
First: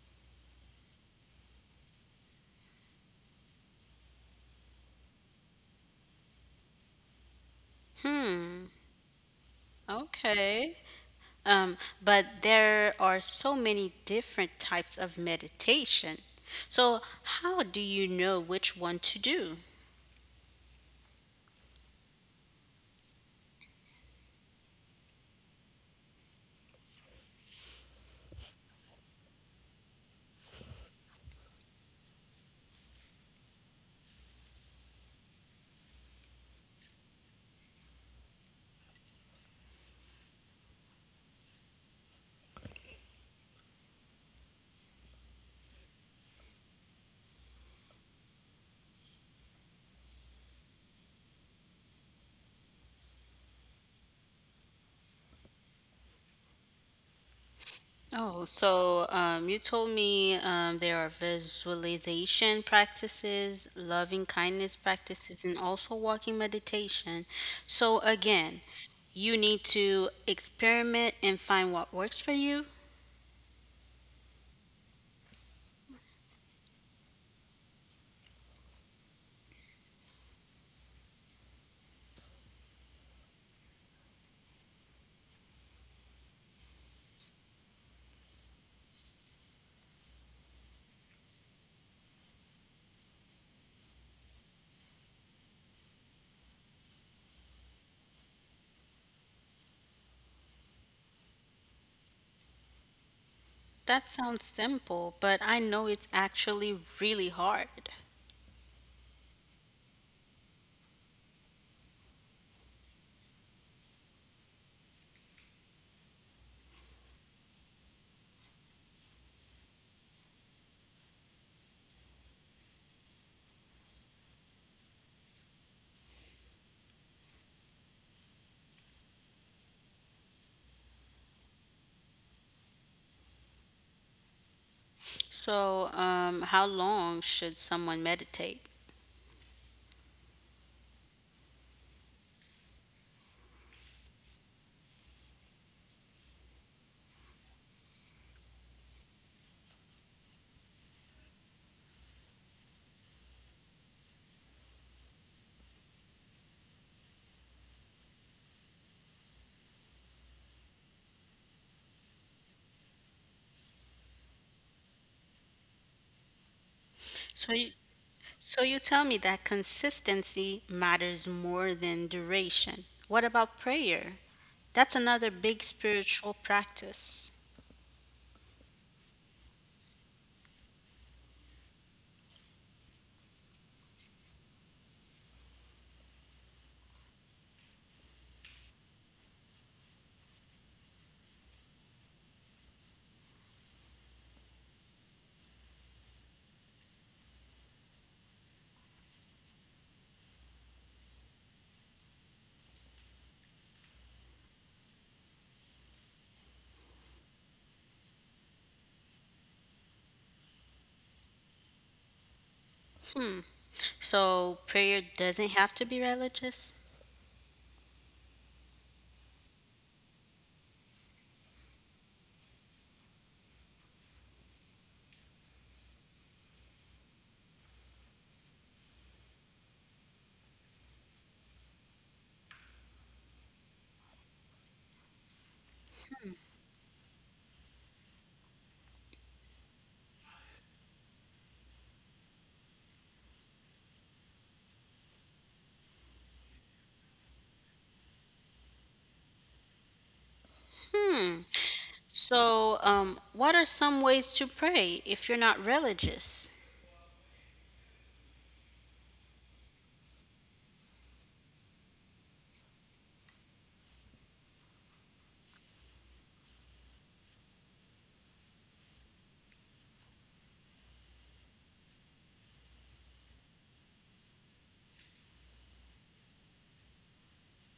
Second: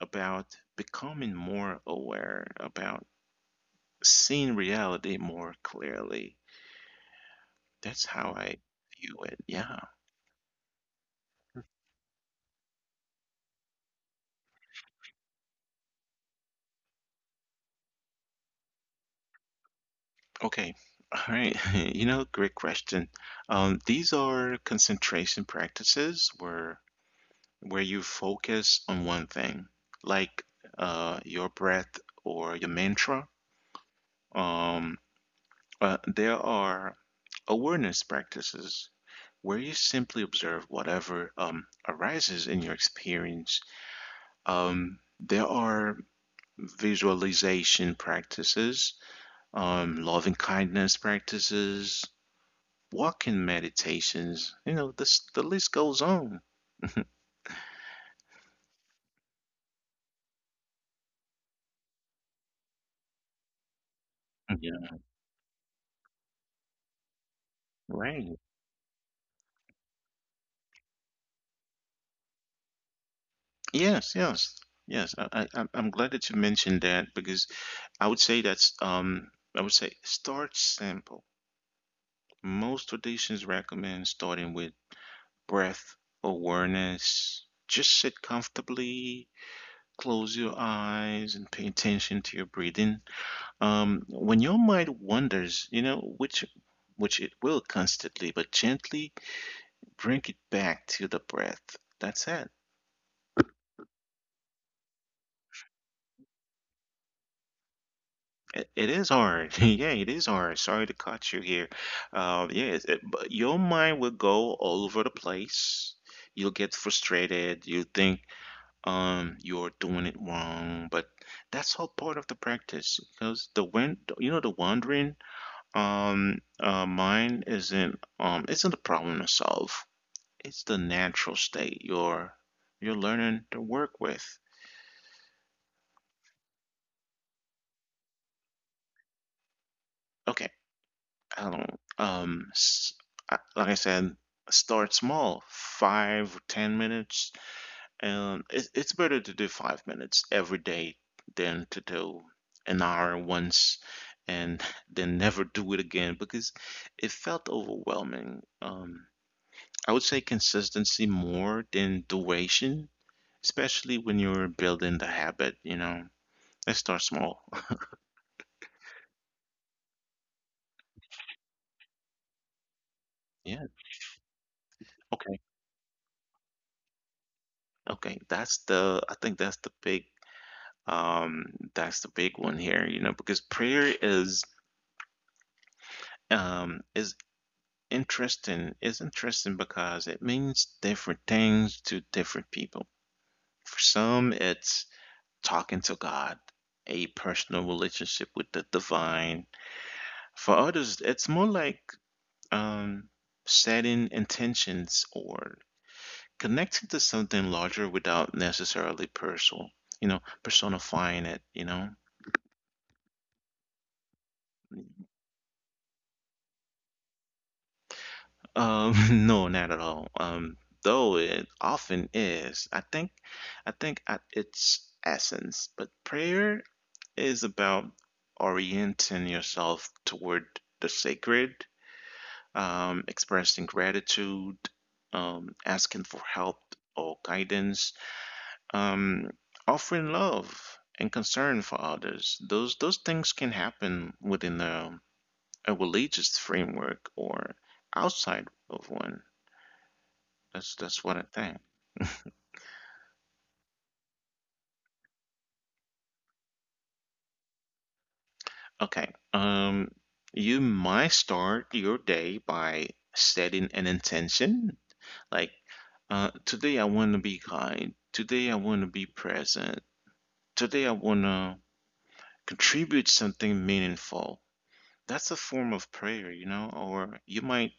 Speaker 1: about becoming more aware, about seeing reality more clearly. That's how I
Speaker 2: Hmm,
Speaker 1: view it. Yeah.
Speaker 2: okay. Um, but there are so many different types of meditation. So, how do you know which one to do?
Speaker 1: Okay. All right. *laughs* You know, great question. These are concentration practices where you focus on one thing, like your breath or your mantra. Um, there are awareness practices where you simply observe whatever arises in your experience. There are visualization practices, loving kindness practices, walking meditations, you know, this the list goes on.
Speaker 2: Oh, so you told me there are visualization practices, loving kindness
Speaker 1: Yeah,
Speaker 2: practices, and also walking meditation. So,
Speaker 1: right.
Speaker 2: again, you need to experiment and find what works for you.
Speaker 1: Yes, yes, yes. I'm glad that you mentioned that because I would say that's um I would say start simple. Most traditions recommend starting with breath awareness. Just sit comfortably, close your eyes, and pay attention to your breathing. When your mind wanders, you know, which it will constantly, but gently bring it back to the breath. That's it.
Speaker 2: That sounds simple, but I know it's actually really hard.
Speaker 1: It is hard. *laughs* Yeah, it is hard. Sorry to cut you here. But your mind will go all over the place. You'll get frustrated. You think you're doing it wrong, but that's all part of the practice because the when you know the wandering mind isn't a problem to solve. It's the natural state you're learning to work with.
Speaker 2: So, how long should someone meditate?
Speaker 1: Okay. I don't, s- I- like I said, start small, five or 10 minutes. And it's better to do 5 minutes every day than to do an hour once and *laughs* then never do it again because it felt overwhelming. I would say consistency more than duration, especially when you're building the habit, you know. Let's start small.
Speaker 2: So, you,
Speaker 1: *laughs*
Speaker 2: So you tell me that consistency matters more than duration. What about
Speaker 1: Yeah.
Speaker 2: prayer? That's another
Speaker 1: Okay.
Speaker 2: big spiritual practice.
Speaker 1: Okay. That's the, I think that's the big um one here, you know, because prayer is um is interesting. It's interesting because it means different things to different people. For some it's talking to God, a personal relationship with the divine. For others it's more like, um setting intentions or connecting to something larger without necessarily personal, you know, personifying it.
Speaker 2: So prayer doesn't have to be religious?
Speaker 1: *laughs* No, not at all. Though it often is. I think at its essence, but prayer is about orienting yourself toward the sacred, expressing gratitude, asking for help or guidance, um, offering love and concern for others. Those things can happen within a religious framework or outside of one. That's what I
Speaker 2: Hmm.
Speaker 1: think.
Speaker 2: So, what are some ways to pray if you're not religious?
Speaker 1: Okay. You might start your day by setting an intention. Like, today I want to be kind. Today I want to be present. Today I want to contribute something meaningful. That's a form of prayer, you know. Or you might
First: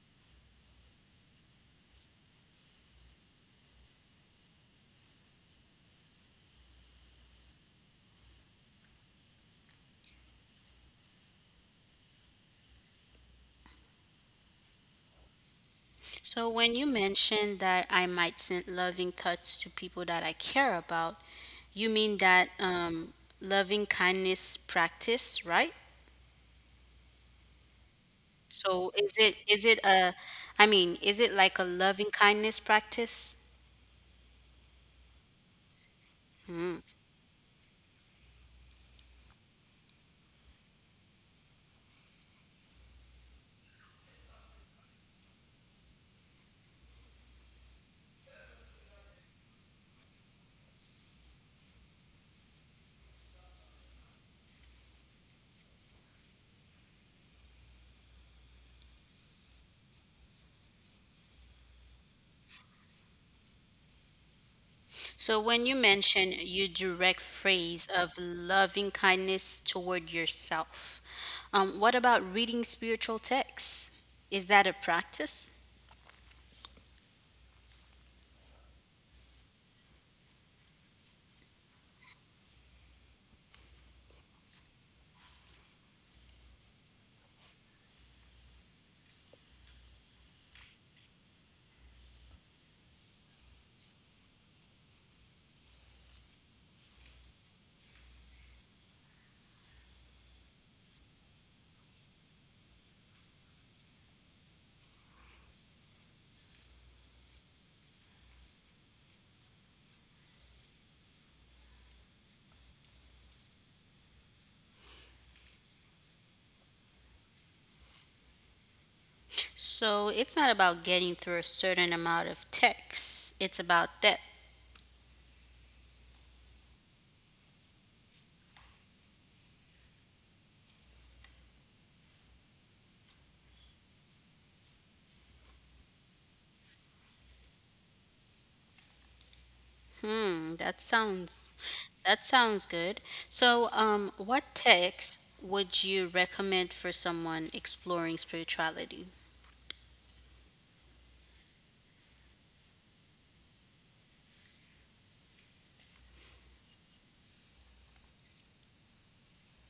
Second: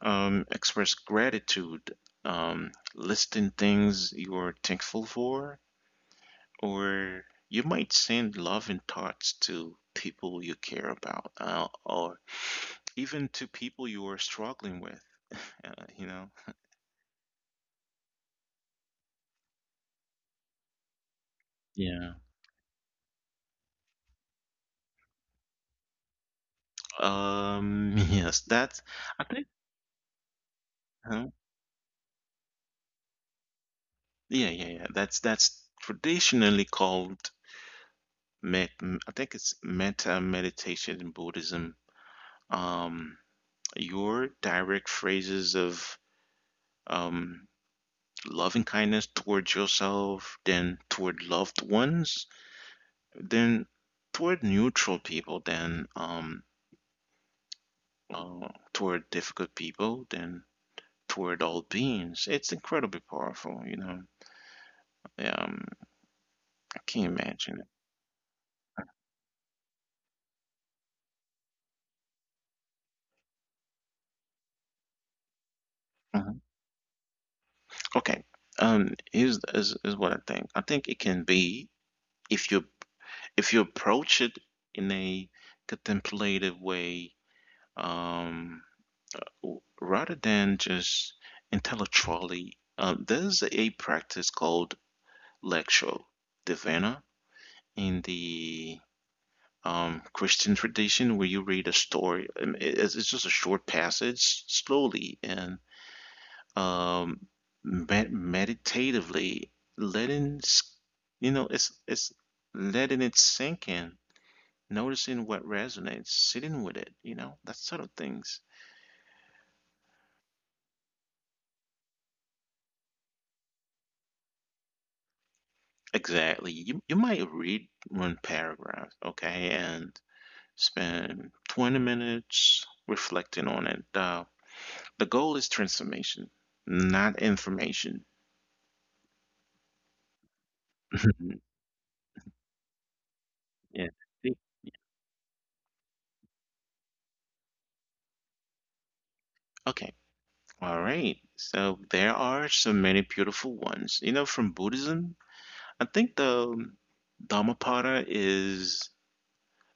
Speaker 1: express gratitude, listing things you are thankful for, or you might send love and thoughts to people you care about, or even to people you are struggling with, uh, you know.
Speaker 2: So, when you mentioned that I might send loving thoughts to people that I care about, you
Speaker 1: Yeah.
Speaker 2: mean that loving kindness practice, right?
Speaker 1: *laughs* Yes, that's
Speaker 2: So is
Speaker 1: I
Speaker 2: it
Speaker 1: think
Speaker 2: is it a is
Speaker 1: Huh?
Speaker 2: it like a loving kindness practice?
Speaker 1: Yeah, yeah, yeah, that's traditionally called met m- I think it's metta meditation in Buddhism. um your direct phrases of um loving kindness towards yourself, then toward loved ones, then toward neutral people, then toward difficult people, then toward all beings. It's incredibly powerful, you know.
Speaker 2: So
Speaker 1: Um,
Speaker 2: when you mention your
Speaker 1: I can't
Speaker 2: direct
Speaker 1: imagine it.
Speaker 2: phrase of loving kindness toward yourself, what about reading spiritual texts? Is that a practice?
Speaker 1: Hmm. Okay. Here's is what I think. I think it can be if you, if you approach it in a contemplative way, um, rather than just intellectually. There's a practice called lectio divina in the Christian tradition where you read a story. It's just a short passage, slowly and um, meditatively, letting s- you know it's letting it sink in, noticing what resonates, sitting with it. You know, that sort of things.
Speaker 2: So it's not about getting through a certain amount of texts. It's about that.
Speaker 1: Exactly. You might read one paragraph, okay, and spend 20 minutes reflecting on it. The goal is transformation, not information.
Speaker 2: Hmm, that
Speaker 1: *laughs*
Speaker 2: sounds that sounds good. So,
Speaker 1: Yeah. See?
Speaker 2: what texts would you recommend for someone exploring spirituality?
Speaker 1: Okay. All right. So there are so many beautiful ones. You know, from Buddhism, I think the Dhammapada is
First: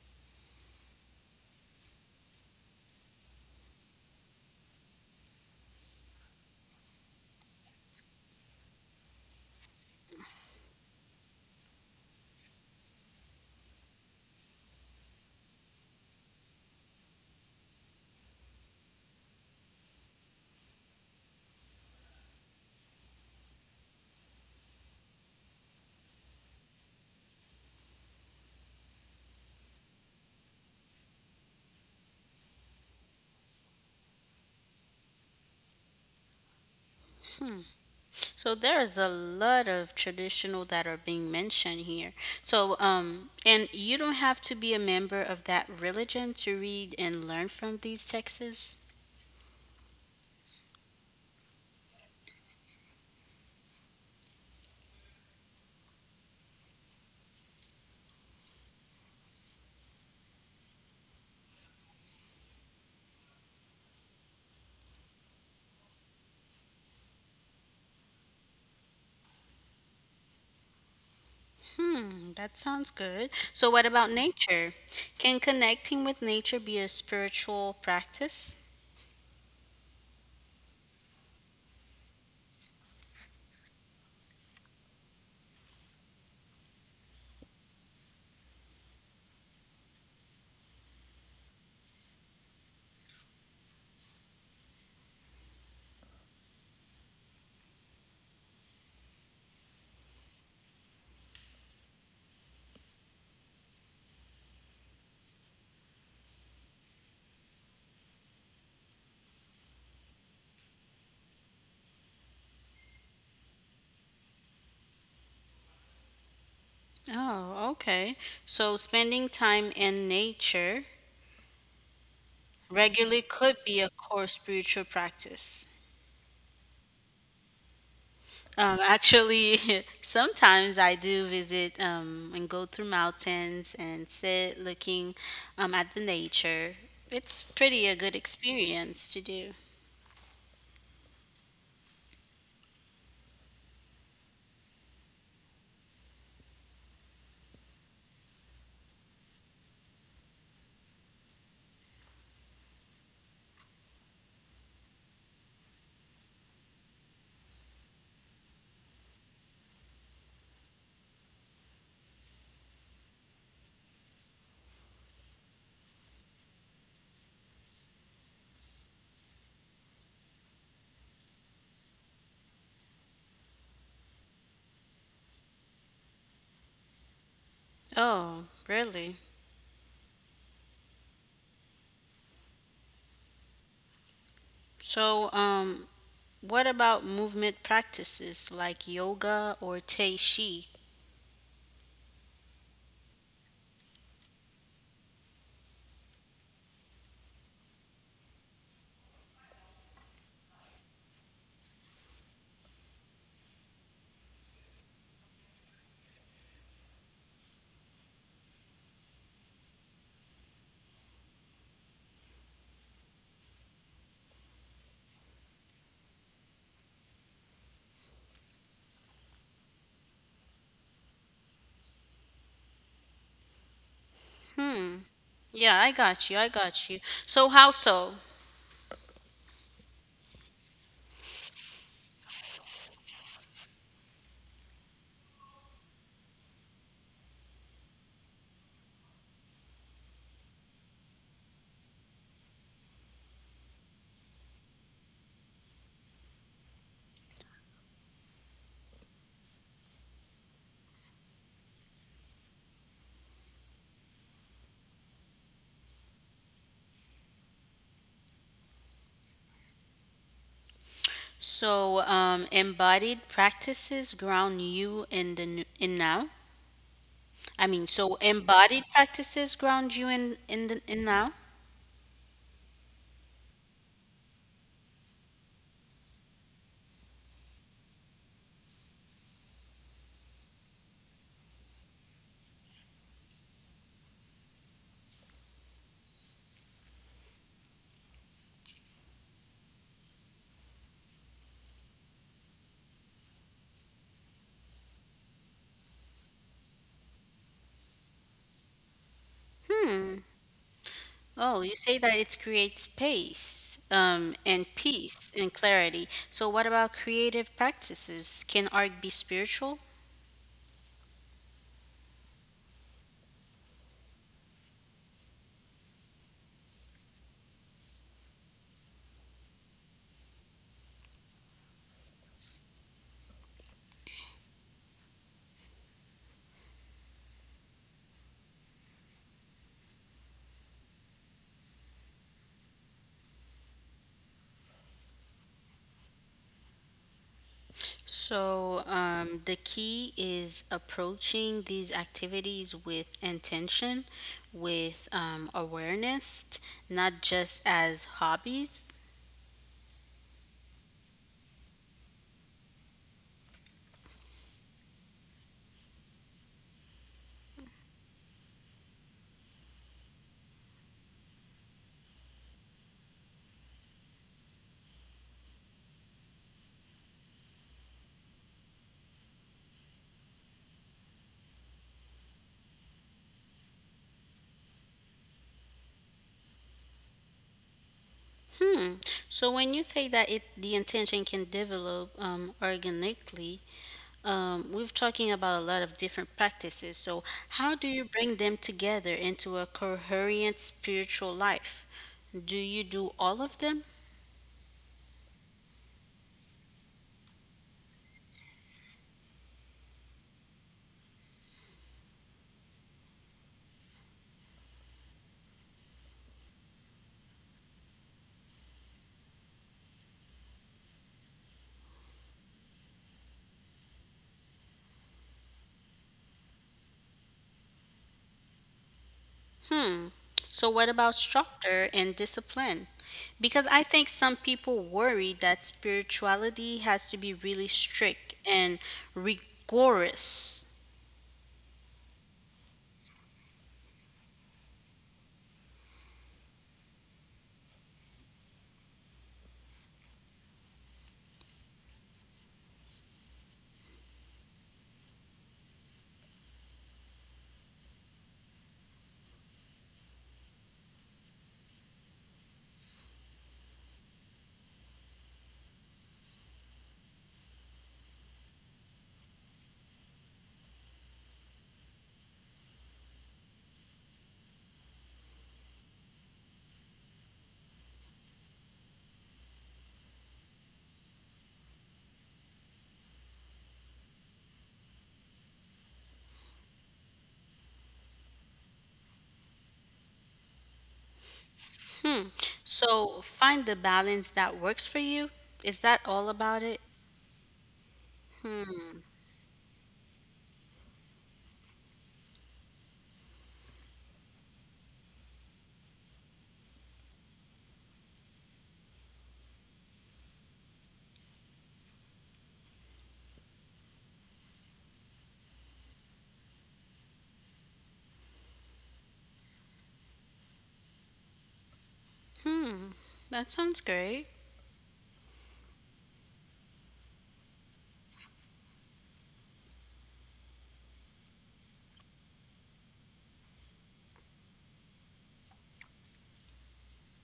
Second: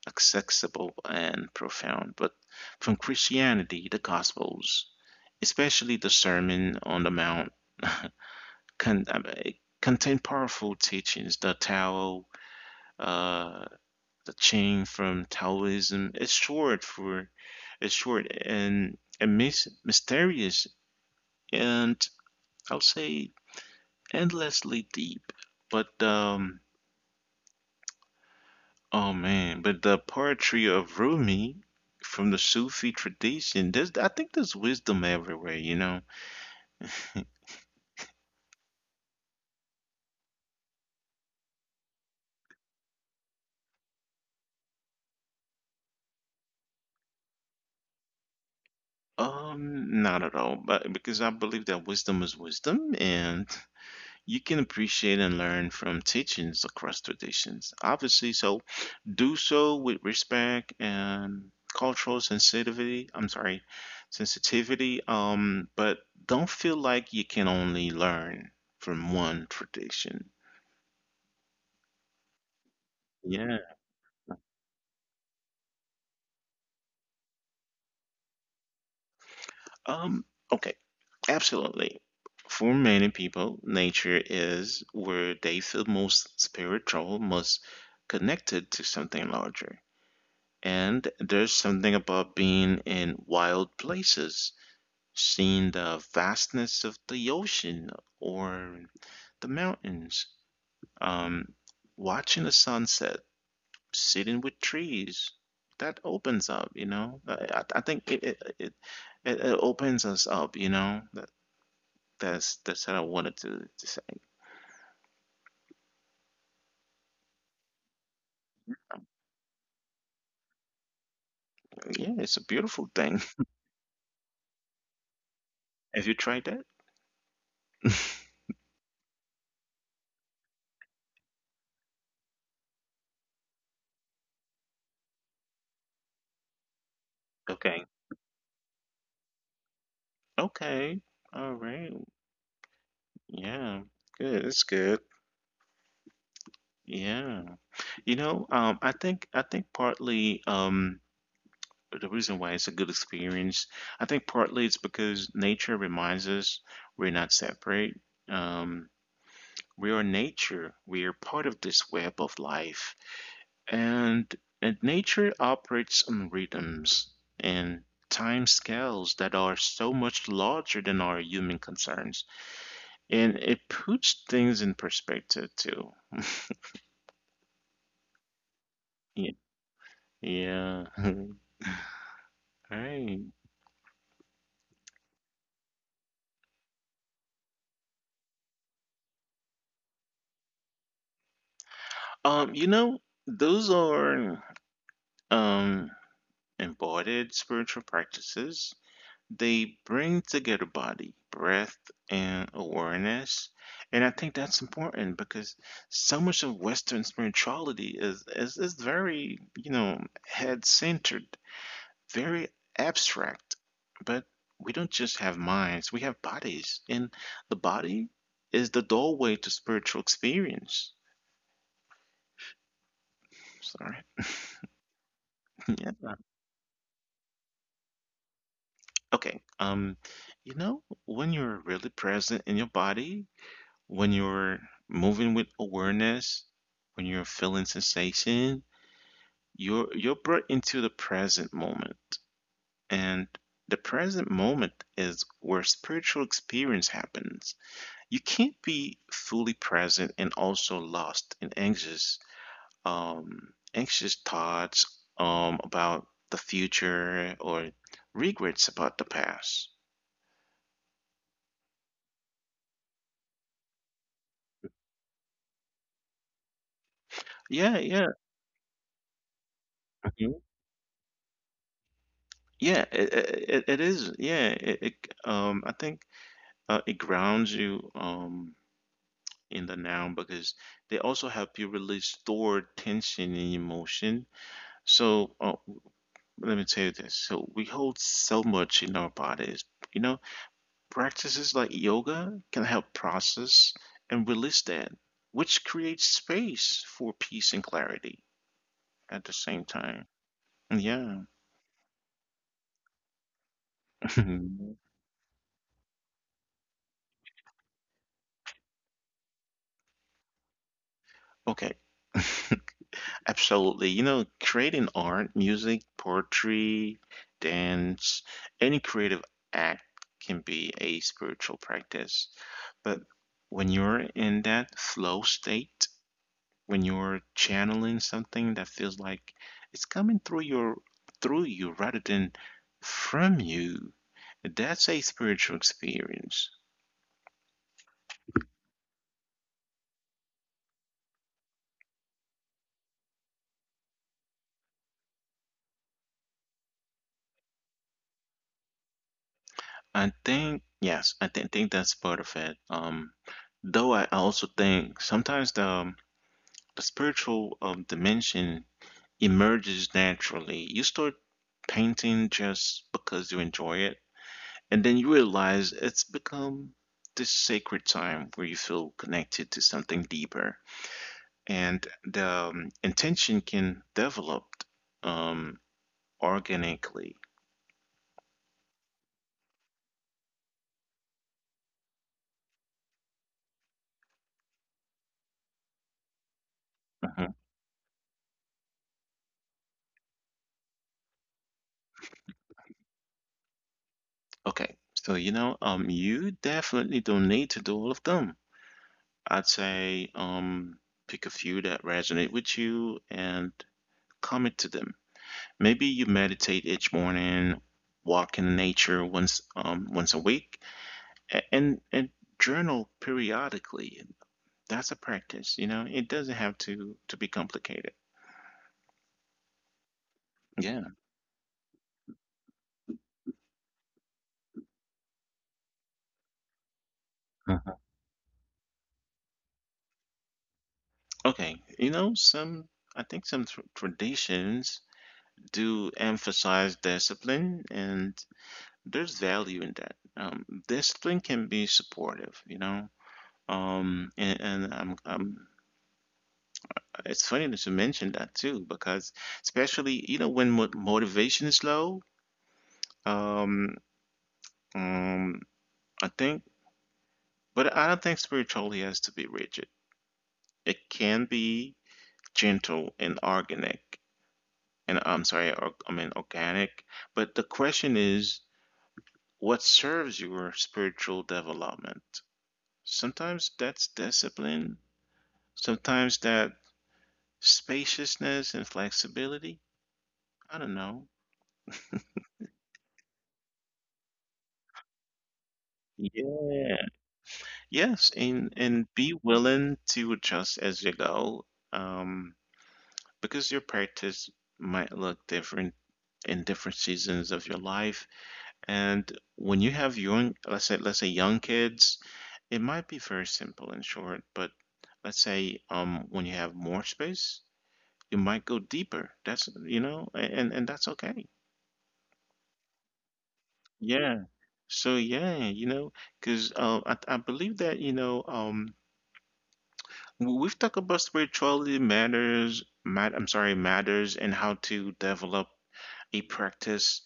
Speaker 1: accessible and profound, but from Christianity, the Gospels, especially the Sermon on the Mount, *laughs* con- I mean, contain powerful teachings. The Tao, uh, the chain from Taoism. It's short and mis mysterious, and I'll say endlessly deep. But oh man, but the poetry of Rumi from the Sufi tradition, there's, I think there's wisdom everywhere, you know.
Speaker 2: So there's a lot of traditional that are being mentioned here. So and you don't have to be a member of that religion to read and learn from these texts.
Speaker 1: Not at all, but because I believe that wisdom is wisdom, and you can appreciate and learn from teachings across traditions. Obviously, so do so with respect and cultural sensitivity. I'm sorry, sensitivity. But don't feel like you can only learn from one tradition.
Speaker 2: Hmm, that sounds good.
Speaker 1: Yeah.
Speaker 2: So what about nature? Can connecting with nature be a spiritual practice?
Speaker 1: Um. Okay. Absolutely. For many people, nature is where they feel most spiritual, most connected to something larger. And there's something about being in wild places, seeing the vastness of the ocean or the mountains, um, watching the sunset, sitting with trees. That opens up, you know. I think it it, it it it opens us up, you know. That's what I wanted to say.
Speaker 2: Oh, okay. So spending time in nature
Speaker 1: Yeah, it's a beautiful thing.
Speaker 2: regularly could be a core spiritual practice.
Speaker 1: *laughs* Have you tried that?
Speaker 2: Actually, *laughs* sometimes I do visit and go through mountains and sit looking at the nature. It's
Speaker 1: Okay.
Speaker 2: pretty a good experience to do.
Speaker 1: Okay. All right. Yeah. Good. It's good. Yeah. You know, I think partly the reason why it's a good experience, I think partly it's because nature reminds us we're not separate. Um, we are nature. We are part of this web of life, and nature operates on rhythms and time scales that are so much larger than our human concerns, and it puts things in perspective too.
Speaker 2: Oh, really?
Speaker 1: Yeah. Yeah. *laughs* Right.
Speaker 2: So, what about movement practices like yoga or tai chi?
Speaker 1: You know, those are um embodied spiritual practices. They bring together body, breath, and awareness. And I think that's important because so much of Western spirituality is very, you know, head-centered, very abstract. But we don't just have minds, we have bodies. And the body is the doorway to spiritual experience. Sorry.
Speaker 2: Hmm. Yeah,
Speaker 1: *laughs*
Speaker 2: I
Speaker 1: Yeah.
Speaker 2: got you. I got you. So, how so?
Speaker 1: Okay. You know, when you're really present in your body, when you're moving with awareness, when you're feeling sensation, you're brought into the present moment. And the present moment is where spiritual experience happens. You can't be fully present and also lost in anxious, anxious thoughts, about the future or regrets about the past.
Speaker 2: So, embodied practices ground you in now. I mean,
Speaker 1: Yeah,
Speaker 2: so
Speaker 1: yeah.
Speaker 2: embodied practices ground you
Speaker 1: Mm-hmm.
Speaker 2: in now.
Speaker 1: Yeah, it is. Yeah, it I think it grounds you in the now because they also help you release stored tension and emotion. So, let me tell you this. So we hold so much in our bodies. You know, practices like yoga can help process and release that, which creates space for peace and clarity at the same time.
Speaker 2: Hmm.
Speaker 1: Yeah.
Speaker 2: Oh, you say that it creates space, and
Speaker 1: *laughs*
Speaker 2: peace and clarity. So, what about creative practices? Can art be spiritual?
Speaker 1: Okay. *laughs* Absolutely. You know, creating art, music, poetry, dance, any creative act can be a spiritual practice. But when you're in that flow state, when you're channeling something that feels like it's coming through your through you rather than from you, that's a spiritual experience.
Speaker 2: So, the key is approaching these activities with intention, with awareness, not just as hobbies.
Speaker 1: I think yes, I think that's part of it. Though I also think sometimes the spiritual, dimension emerges naturally. You start painting just because you enjoy it, and then you realize it's become this sacred time where you feel connected to something deeper, and the intention can develop um, organically.
Speaker 2: Hmm. So when you say that it the intention can develop organically, we're talking about a lot of different practices. So
Speaker 1: Mhm.
Speaker 2: how do you bring them together into a coherent spiritual life? Do you do all of them?
Speaker 1: Okay, so you know, you definitely don't need to do all of them. I'd say, pick a few that resonate with you and commit to them. Maybe you meditate each morning, walk in nature once a week, and journal periodically. That's a practice, you know. It doesn't have to be complicated.
Speaker 2: Hmm. So what
Speaker 1: Yeah.
Speaker 2: about structure and discipline? Because I think some people worry that spirituality has to be really
Speaker 1: Uh-huh.
Speaker 2: strict and rigorous.
Speaker 1: Okay, you know, some I think some tr traditions do emphasize discipline, and there's value in that. Discipline can be supportive, you know. Um, and, and I'm, I'm, it's funny that you mentioned that too, because especially, you know, when mo motivation is low, um, um, I think, but I don't think spirituality has to be rigid. It can be gentle and organic, and I'm sorry, or, I mean organic. But the question is, what serves your spiritual development? Sometimes that's discipline, sometimes that spaciousness and flexibility. I don't know.
Speaker 2: So find the balance that works for you. Is that all about it?
Speaker 1: Yeah. Yes, and be willing to adjust as you go, um, because your practice might look different in different seasons of your life. And when you have young, let's say young kids, it might be very simple and short, but let's say, when you have more space, you might go deeper. That's, you know, and that's okay.
Speaker 2: That sounds great.
Speaker 1: Yeah. So yeah, you know, because I believe that, you know, Well, we've talked about spirituality matters, matters and how to develop a practice.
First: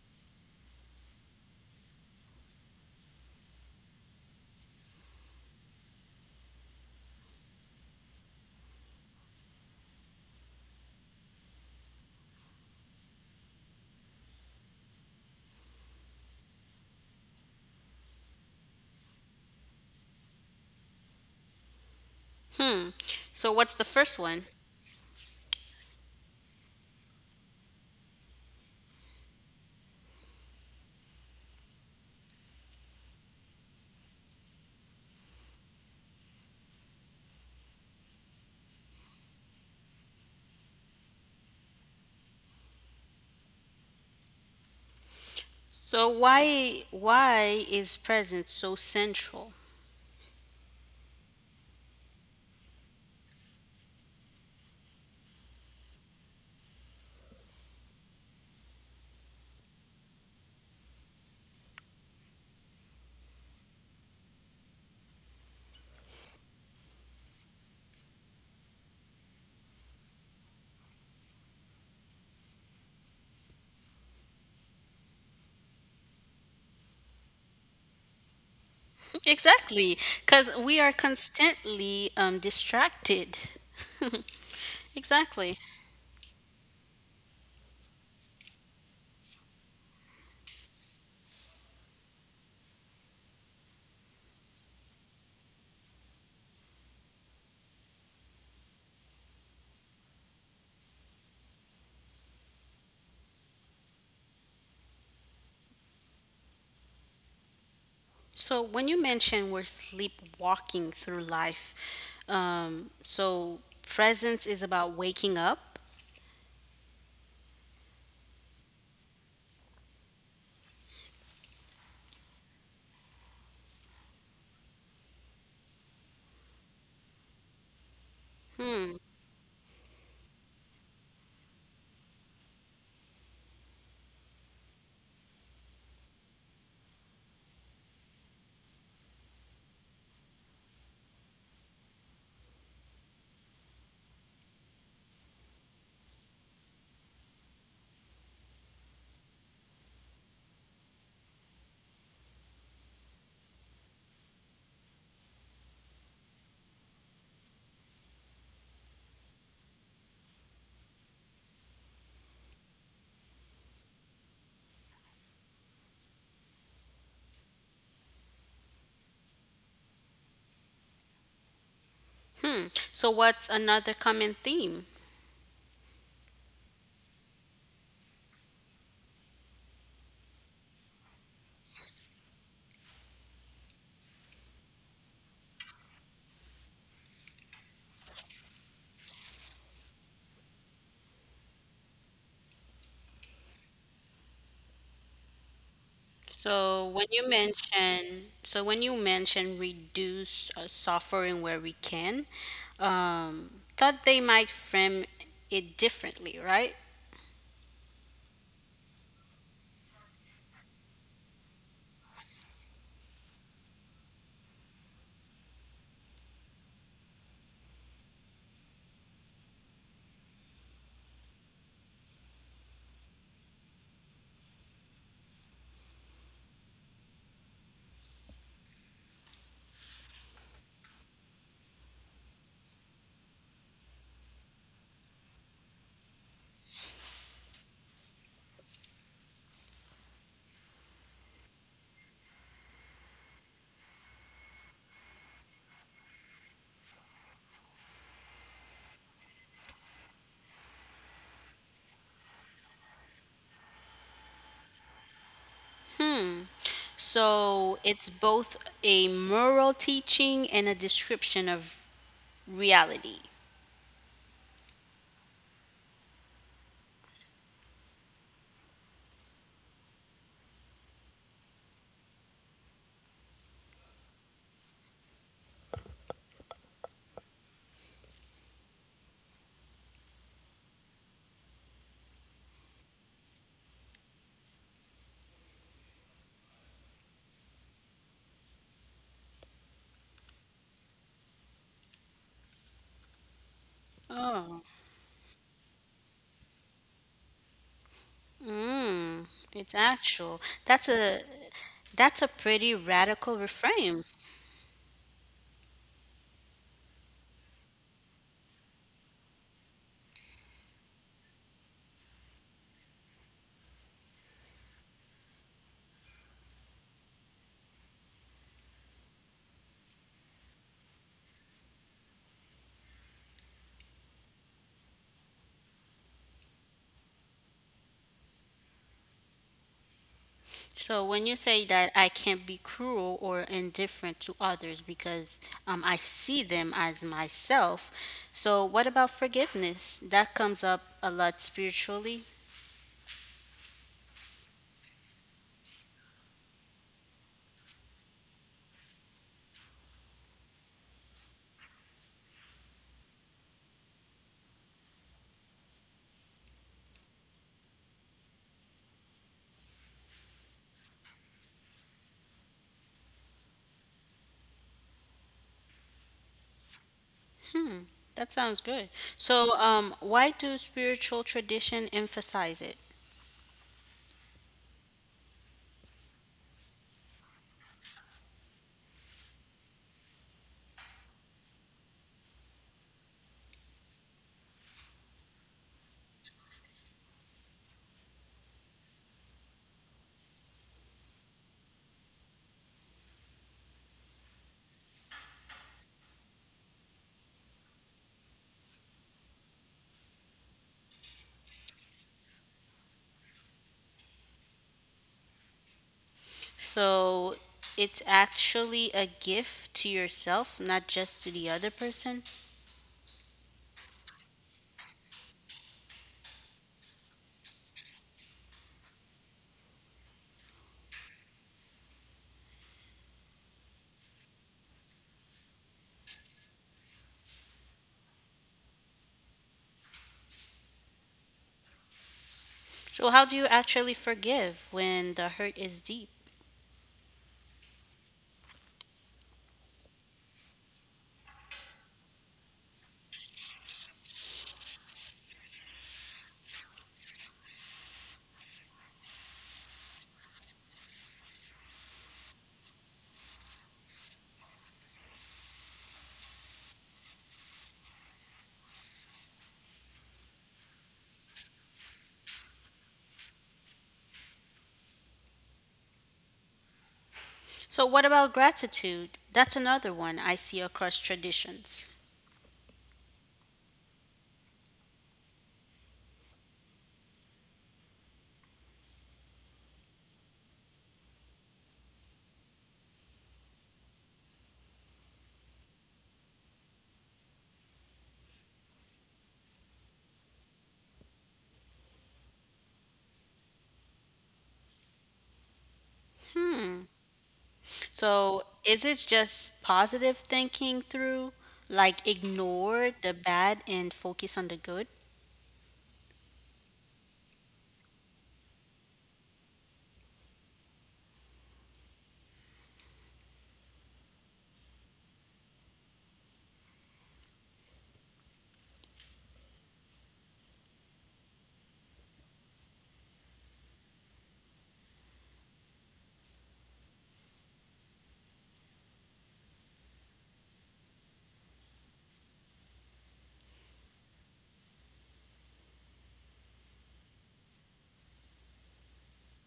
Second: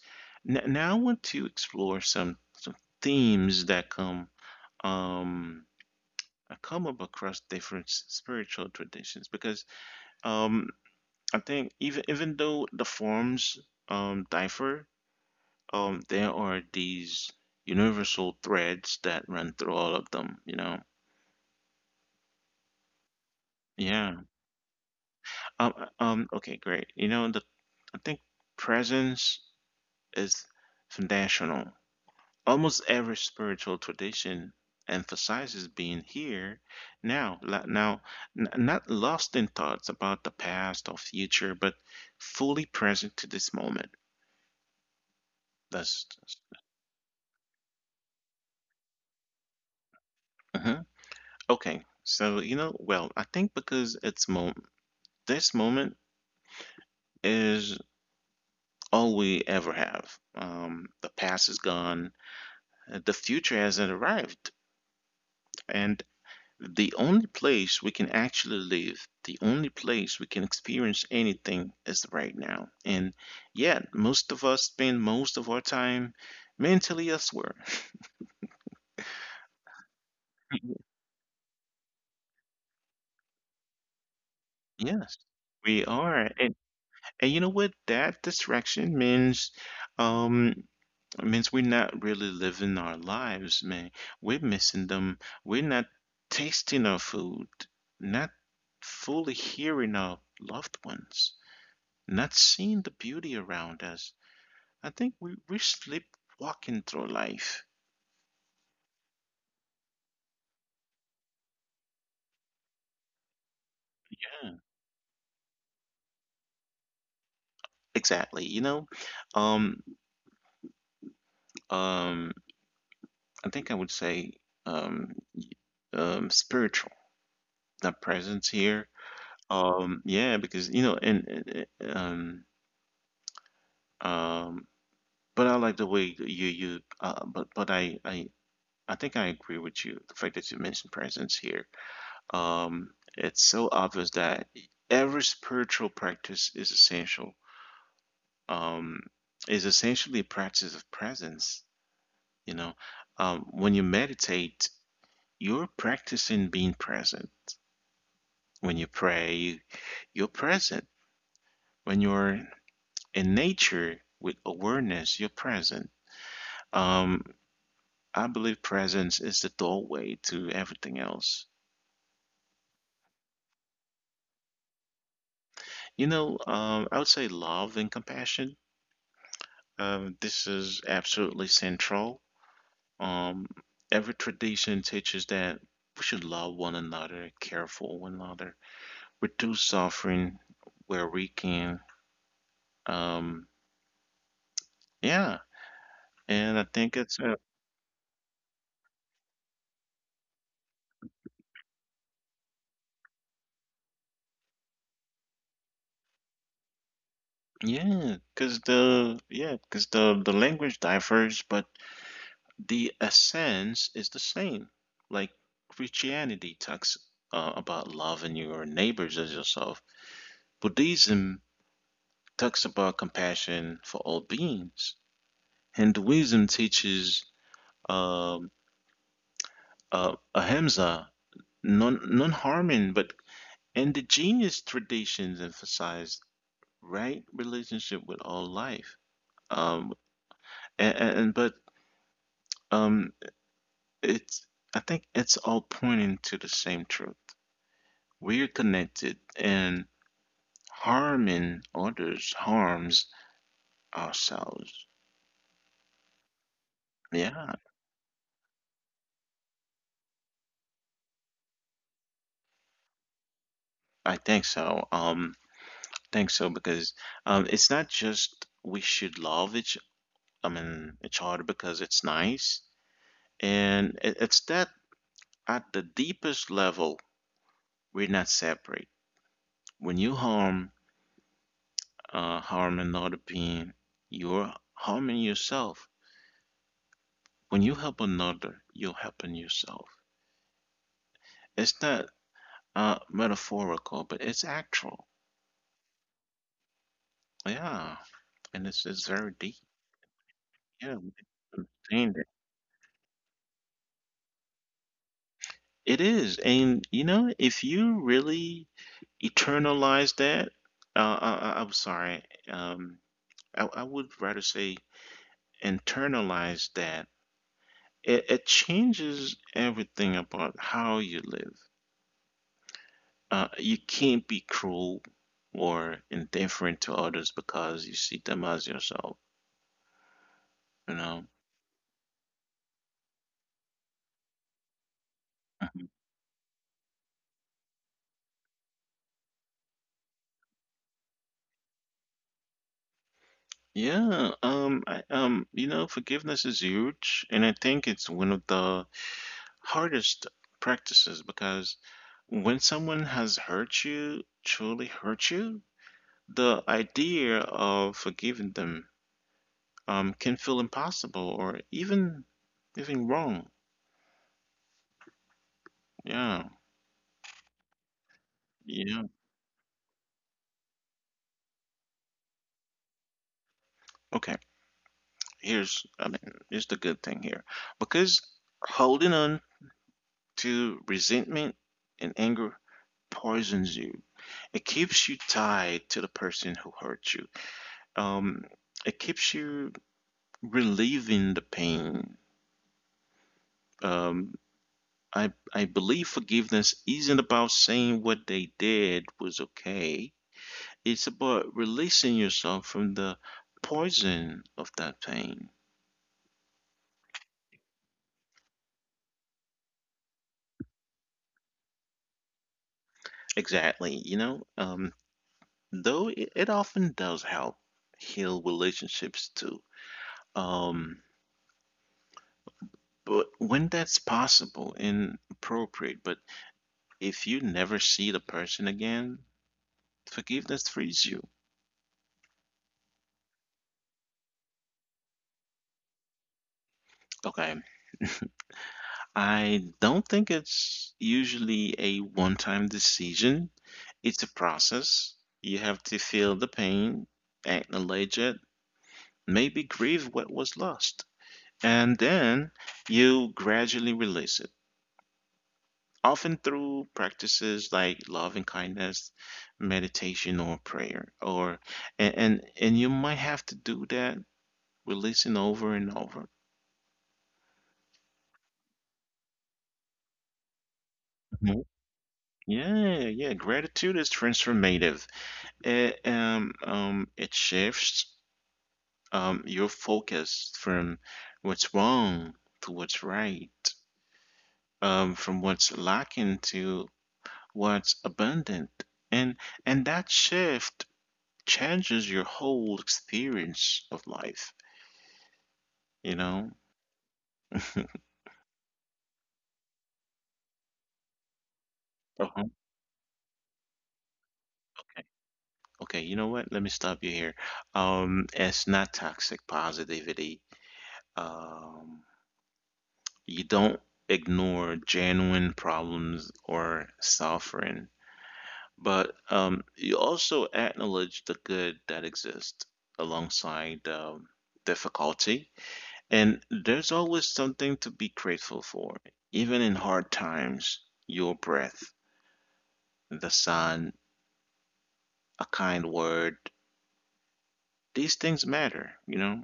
Speaker 1: Now I want to explore some themes that um come up across different spiritual traditions, because um I think even even though the forms differ, there are these universal threads that run through all of them, you know.
Speaker 2: Hmm. So what's the
Speaker 1: Yeah.
Speaker 2: first one?
Speaker 1: Okay, great. You know, the I think presence is foundational. Almost every spiritual tradition emphasizes being here now, now, not lost in thoughts about the past or future, but fully present to this moment.
Speaker 2: So
Speaker 1: That's
Speaker 2: why is presence so central?
Speaker 1: uh Okay, so you know, well, I think because it's mo this moment is all we ever have. The past is gone. The future hasn't arrived. And the only place we can actually live, the only place we can experience anything is right now. And yet, most of us spend most of our time mentally elsewhere.
Speaker 2: *laughs* Exactly, because we are
Speaker 1: *laughs*
Speaker 2: constantly distracted. *laughs*
Speaker 1: Yes,
Speaker 2: Exactly.
Speaker 1: we are. And you know what? That distraction means um means we're not really living our lives, man. We're missing them. We're not tasting our food, not fully hearing our loved ones, not seeing the beauty around us. I think we're sleepwalking through life.
Speaker 2: So when you mention we're sleepwalking through life, so presence
Speaker 1: Yeah.
Speaker 2: is about waking up.
Speaker 1: Exactly. You know, um, um, I would say um, um, spiritual, the presence here. Yeah, because you know, and, um, but I like the way that you you. But I think I agree with you. The fact that you mentioned presence here. Um, it's so obvious that every spiritual practice um, is essentially a practice of presence. You know, when you meditate, you're practicing being present. When you pray, you're present. When you're in nature with awareness, you're present. Um, I believe presence is the doorway to everything else.
Speaker 2: So what's another common theme?
Speaker 1: You know, I would say love and compassion. This is absolutely central. Um, every tradition teaches that we should love one another, care for one another, reduce suffering where we can. Um, yeah, and I
Speaker 2: So
Speaker 1: think
Speaker 2: when
Speaker 1: it's
Speaker 2: you mention, so when you mention reduce suffering where we can, um, thought they might frame it differently, right?
Speaker 1: Yeah, cause the yeah, cause the language differs, but the essence is the same. Like Christianity talks, about loving your neighbors as yourself. Buddhism talks about compassion for all beings. Hinduism teaches um Ahimsa, non harming, but and the genius traditions emphasize right relationship with all life. Um, and but um, it's I think it's all pointing to the same truth. We are connected, and harming others harms ourselves. Yeah,
Speaker 2: So it's both a moral teaching and a description of reality.
Speaker 1: I think so. Think so because it's not just we should love each. I mean, each other because it's nice. And it's that at the deepest level, we're not separate. When you harm another being, you're harming yourself. When you help another, you're helping yourself. It's not metaphorical, but it's
Speaker 2: Oh,
Speaker 1: actual. Yeah, and it's
Speaker 2: mm,
Speaker 1: very deep.
Speaker 2: it's actual.
Speaker 1: Yeah, we can understand
Speaker 2: That's
Speaker 1: it.
Speaker 2: a pretty radical reframe.
Speaker 1: It is, and you know, if you really eternalize that, I'm sorry. Um, I would rather say internalize that, it changes everything about how you live. You can't be cruel or indifferent to others because you see them as yourself, you
Speaker 2: So
Speaker 1: know?
Speaker 2: when you say that I can't be cruel or indifferent to others because
Speaker 1: Mhm.
Speaker 2: I see them as myself, so what about forgiveness? That comes up a lot spiritually.
Speaker 1: Yeah, you know, forgiveness is huge, and I think it's one of the hardest practices because when someone has hurt you, truly hurt you, the idea of forgiving them can feel impossible or even wrong. Yeah,
Speaker 2: That sounds good.
Speaker 1: yeah.
Speaker 2: So why do spiritual tradition emphasize it?
Speaker 1: Okay, here's I mean, here's the good thing here, because holding on to resentment and anger poisons you. It keeps you tied to the person who hurt you. Um, it keeps you relieving the pain. Um, I believe forgiveness isn't about saying what they did was okay. It's about releasing yourself from the poison of that pain.
Speaker 2: So it's actually a gift to yourself, not just to the other person.
Speaker 1: Exactly. You know, though it often does help heal relationships too. Um, but when that's possible and appropriate, but if you never see the person again, forgiveness frees you.
Speaker 2: So how do you actually forgive when the hurt is deep?
Speaker 1: Okay. I don't think it's usually a one time decision, it's a process. You have to feel the pain, acknowledge it, maybe grieve what was lost, and then you gradually release it, often through practices like love and kindness, meditation, or prayer. Or and you might have to do that releasing over and over.
Speaker 2: So, what about gratitude? That's another one I see across
Speaker 1: Mhm.
Speaker 2: traditions.
Speaker 1: Yeah, yeah. Gratitude is transformative. It shifts your focus from what's wrong to what's right, from what's lacking to what's abundant. And and that shift changes your whole experience of life, you know? *laughs*
Speaker 2: So, is it just positive thinking through, like
Speaker 1: Oh,
Speaker 2: ignore the bad and focus on the good?
Speaker 1: okay. Okay, you know what? Let me stop you here. It's not toxic positivity. Um, you don't ignore genuine problems or suffering, but you also acknowledge the good that exists alongside difficulty. And there's always something to be grateful for. Even in hard times, your breath, the sun, a kind word, these things matter, you know?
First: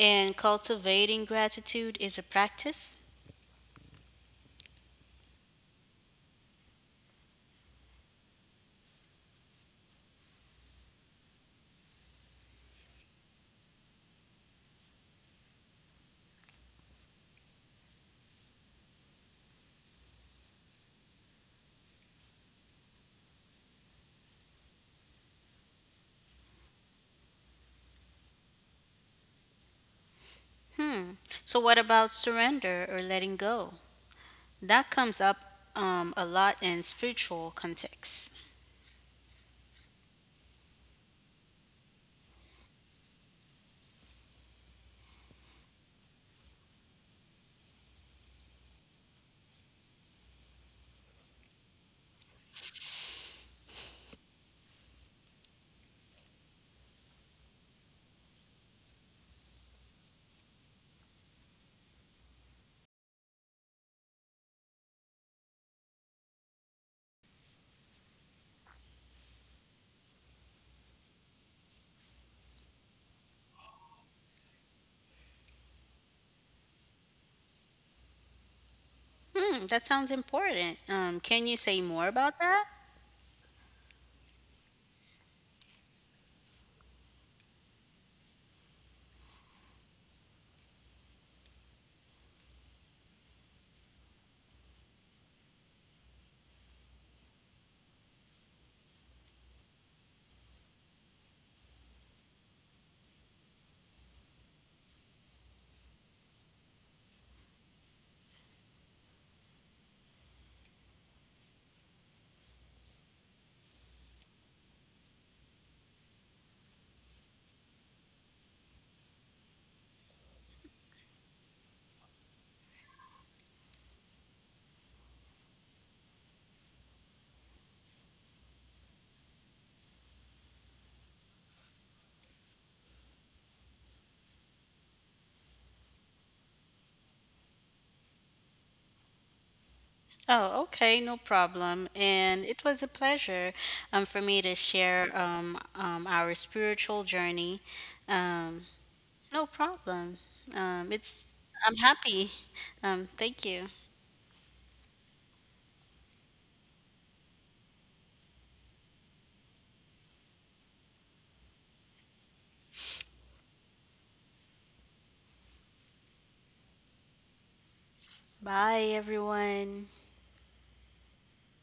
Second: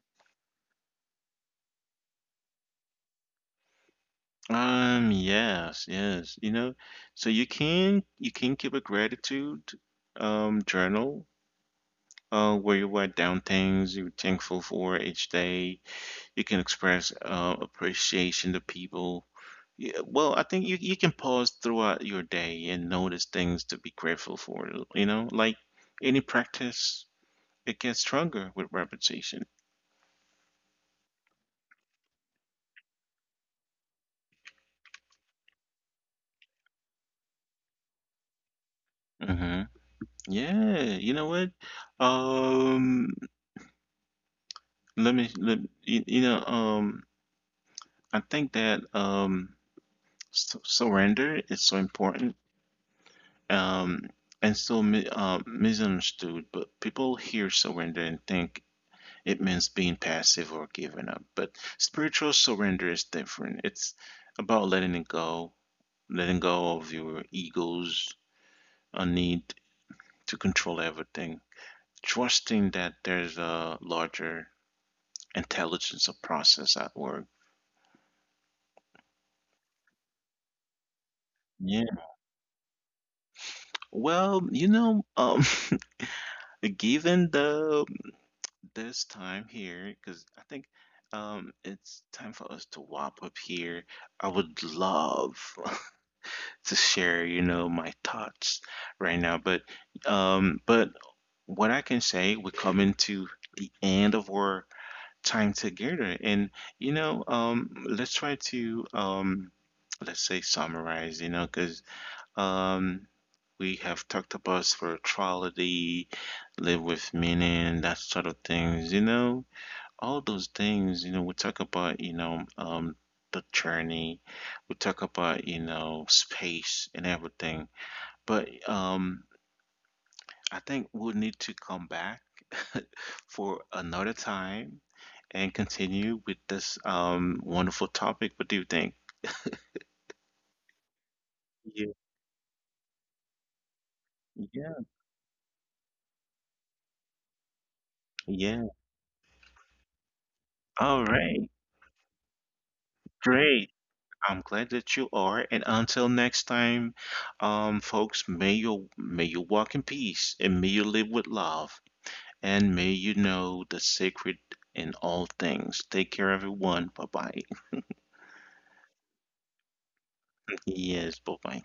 Speaker 2: And cultivating gratitude is a practice.
Speaker 1: Yes, yes, you know. So you can keep a gratitude journal where you write down things you're thankful for each day. You can express appreciation to people. Yeah, well, I think you can pause throughout your day and notice things to be grateful for. You know, like any practice, it gets stronger with repetition.
Speaker 2: So, what about surrender or letting go? That comes up a lot in spiritual contexts.
Speaker 1: Mm-hmm. Yeah, you know what? Um, let me let you, you know, I think that s surrender is so important. Um, and so mi misunderstood, but people hear surrender and think it means being passive or giving up. But spiritual surrender is different. It's about letting it go, letting go of your ego's a need to control everything, trusting that there's a larger intelligence or process at work.
Speaker 2: Hmm, that sounds important. Can you say
Speaker 1: Yeah.
Speaker 2: more about that?
Speaker 1: Well, you know, *laughs* given the this time here, because I think it's time for us to wrap up here. I would love to share, you know, my thoughts right now. But what I can say, we're coming to the end of our time together, and you know, let's try to let's say summarize, you know, because um, we have talked about spirituality, live with meaning, that sort of things, you know, all those things, you know, we talk about, you know, the journey, we talk about, you know, space and everything. But I think we'll need to come back *laughs* for another time and continue with this wonderful topic. What do you think?
Speaker 2: Oh, okay, no problem.
Speaker 1: Yeah.
Speaker 2: And it was a pleasure for me to
Speaker 1: Yeah.
Speaker 2: share our spiritual journey. Um,
Speaker 1: Yeah.
Speaker 2: no problem.
Speaker 1: All
Speaker 2: It's
Speaker 1: right.
Speaker 2: I'm happy. Thank you.
Speaker 1: Great. I'm glad that you are. And until next time, folks, may you walk in peace and may you live with love. And may you know the sacred in all things. Take care, everyone. Bye bye.
Speaker 2: Bye, everyone.
Speaker 1: Yes, bye bye.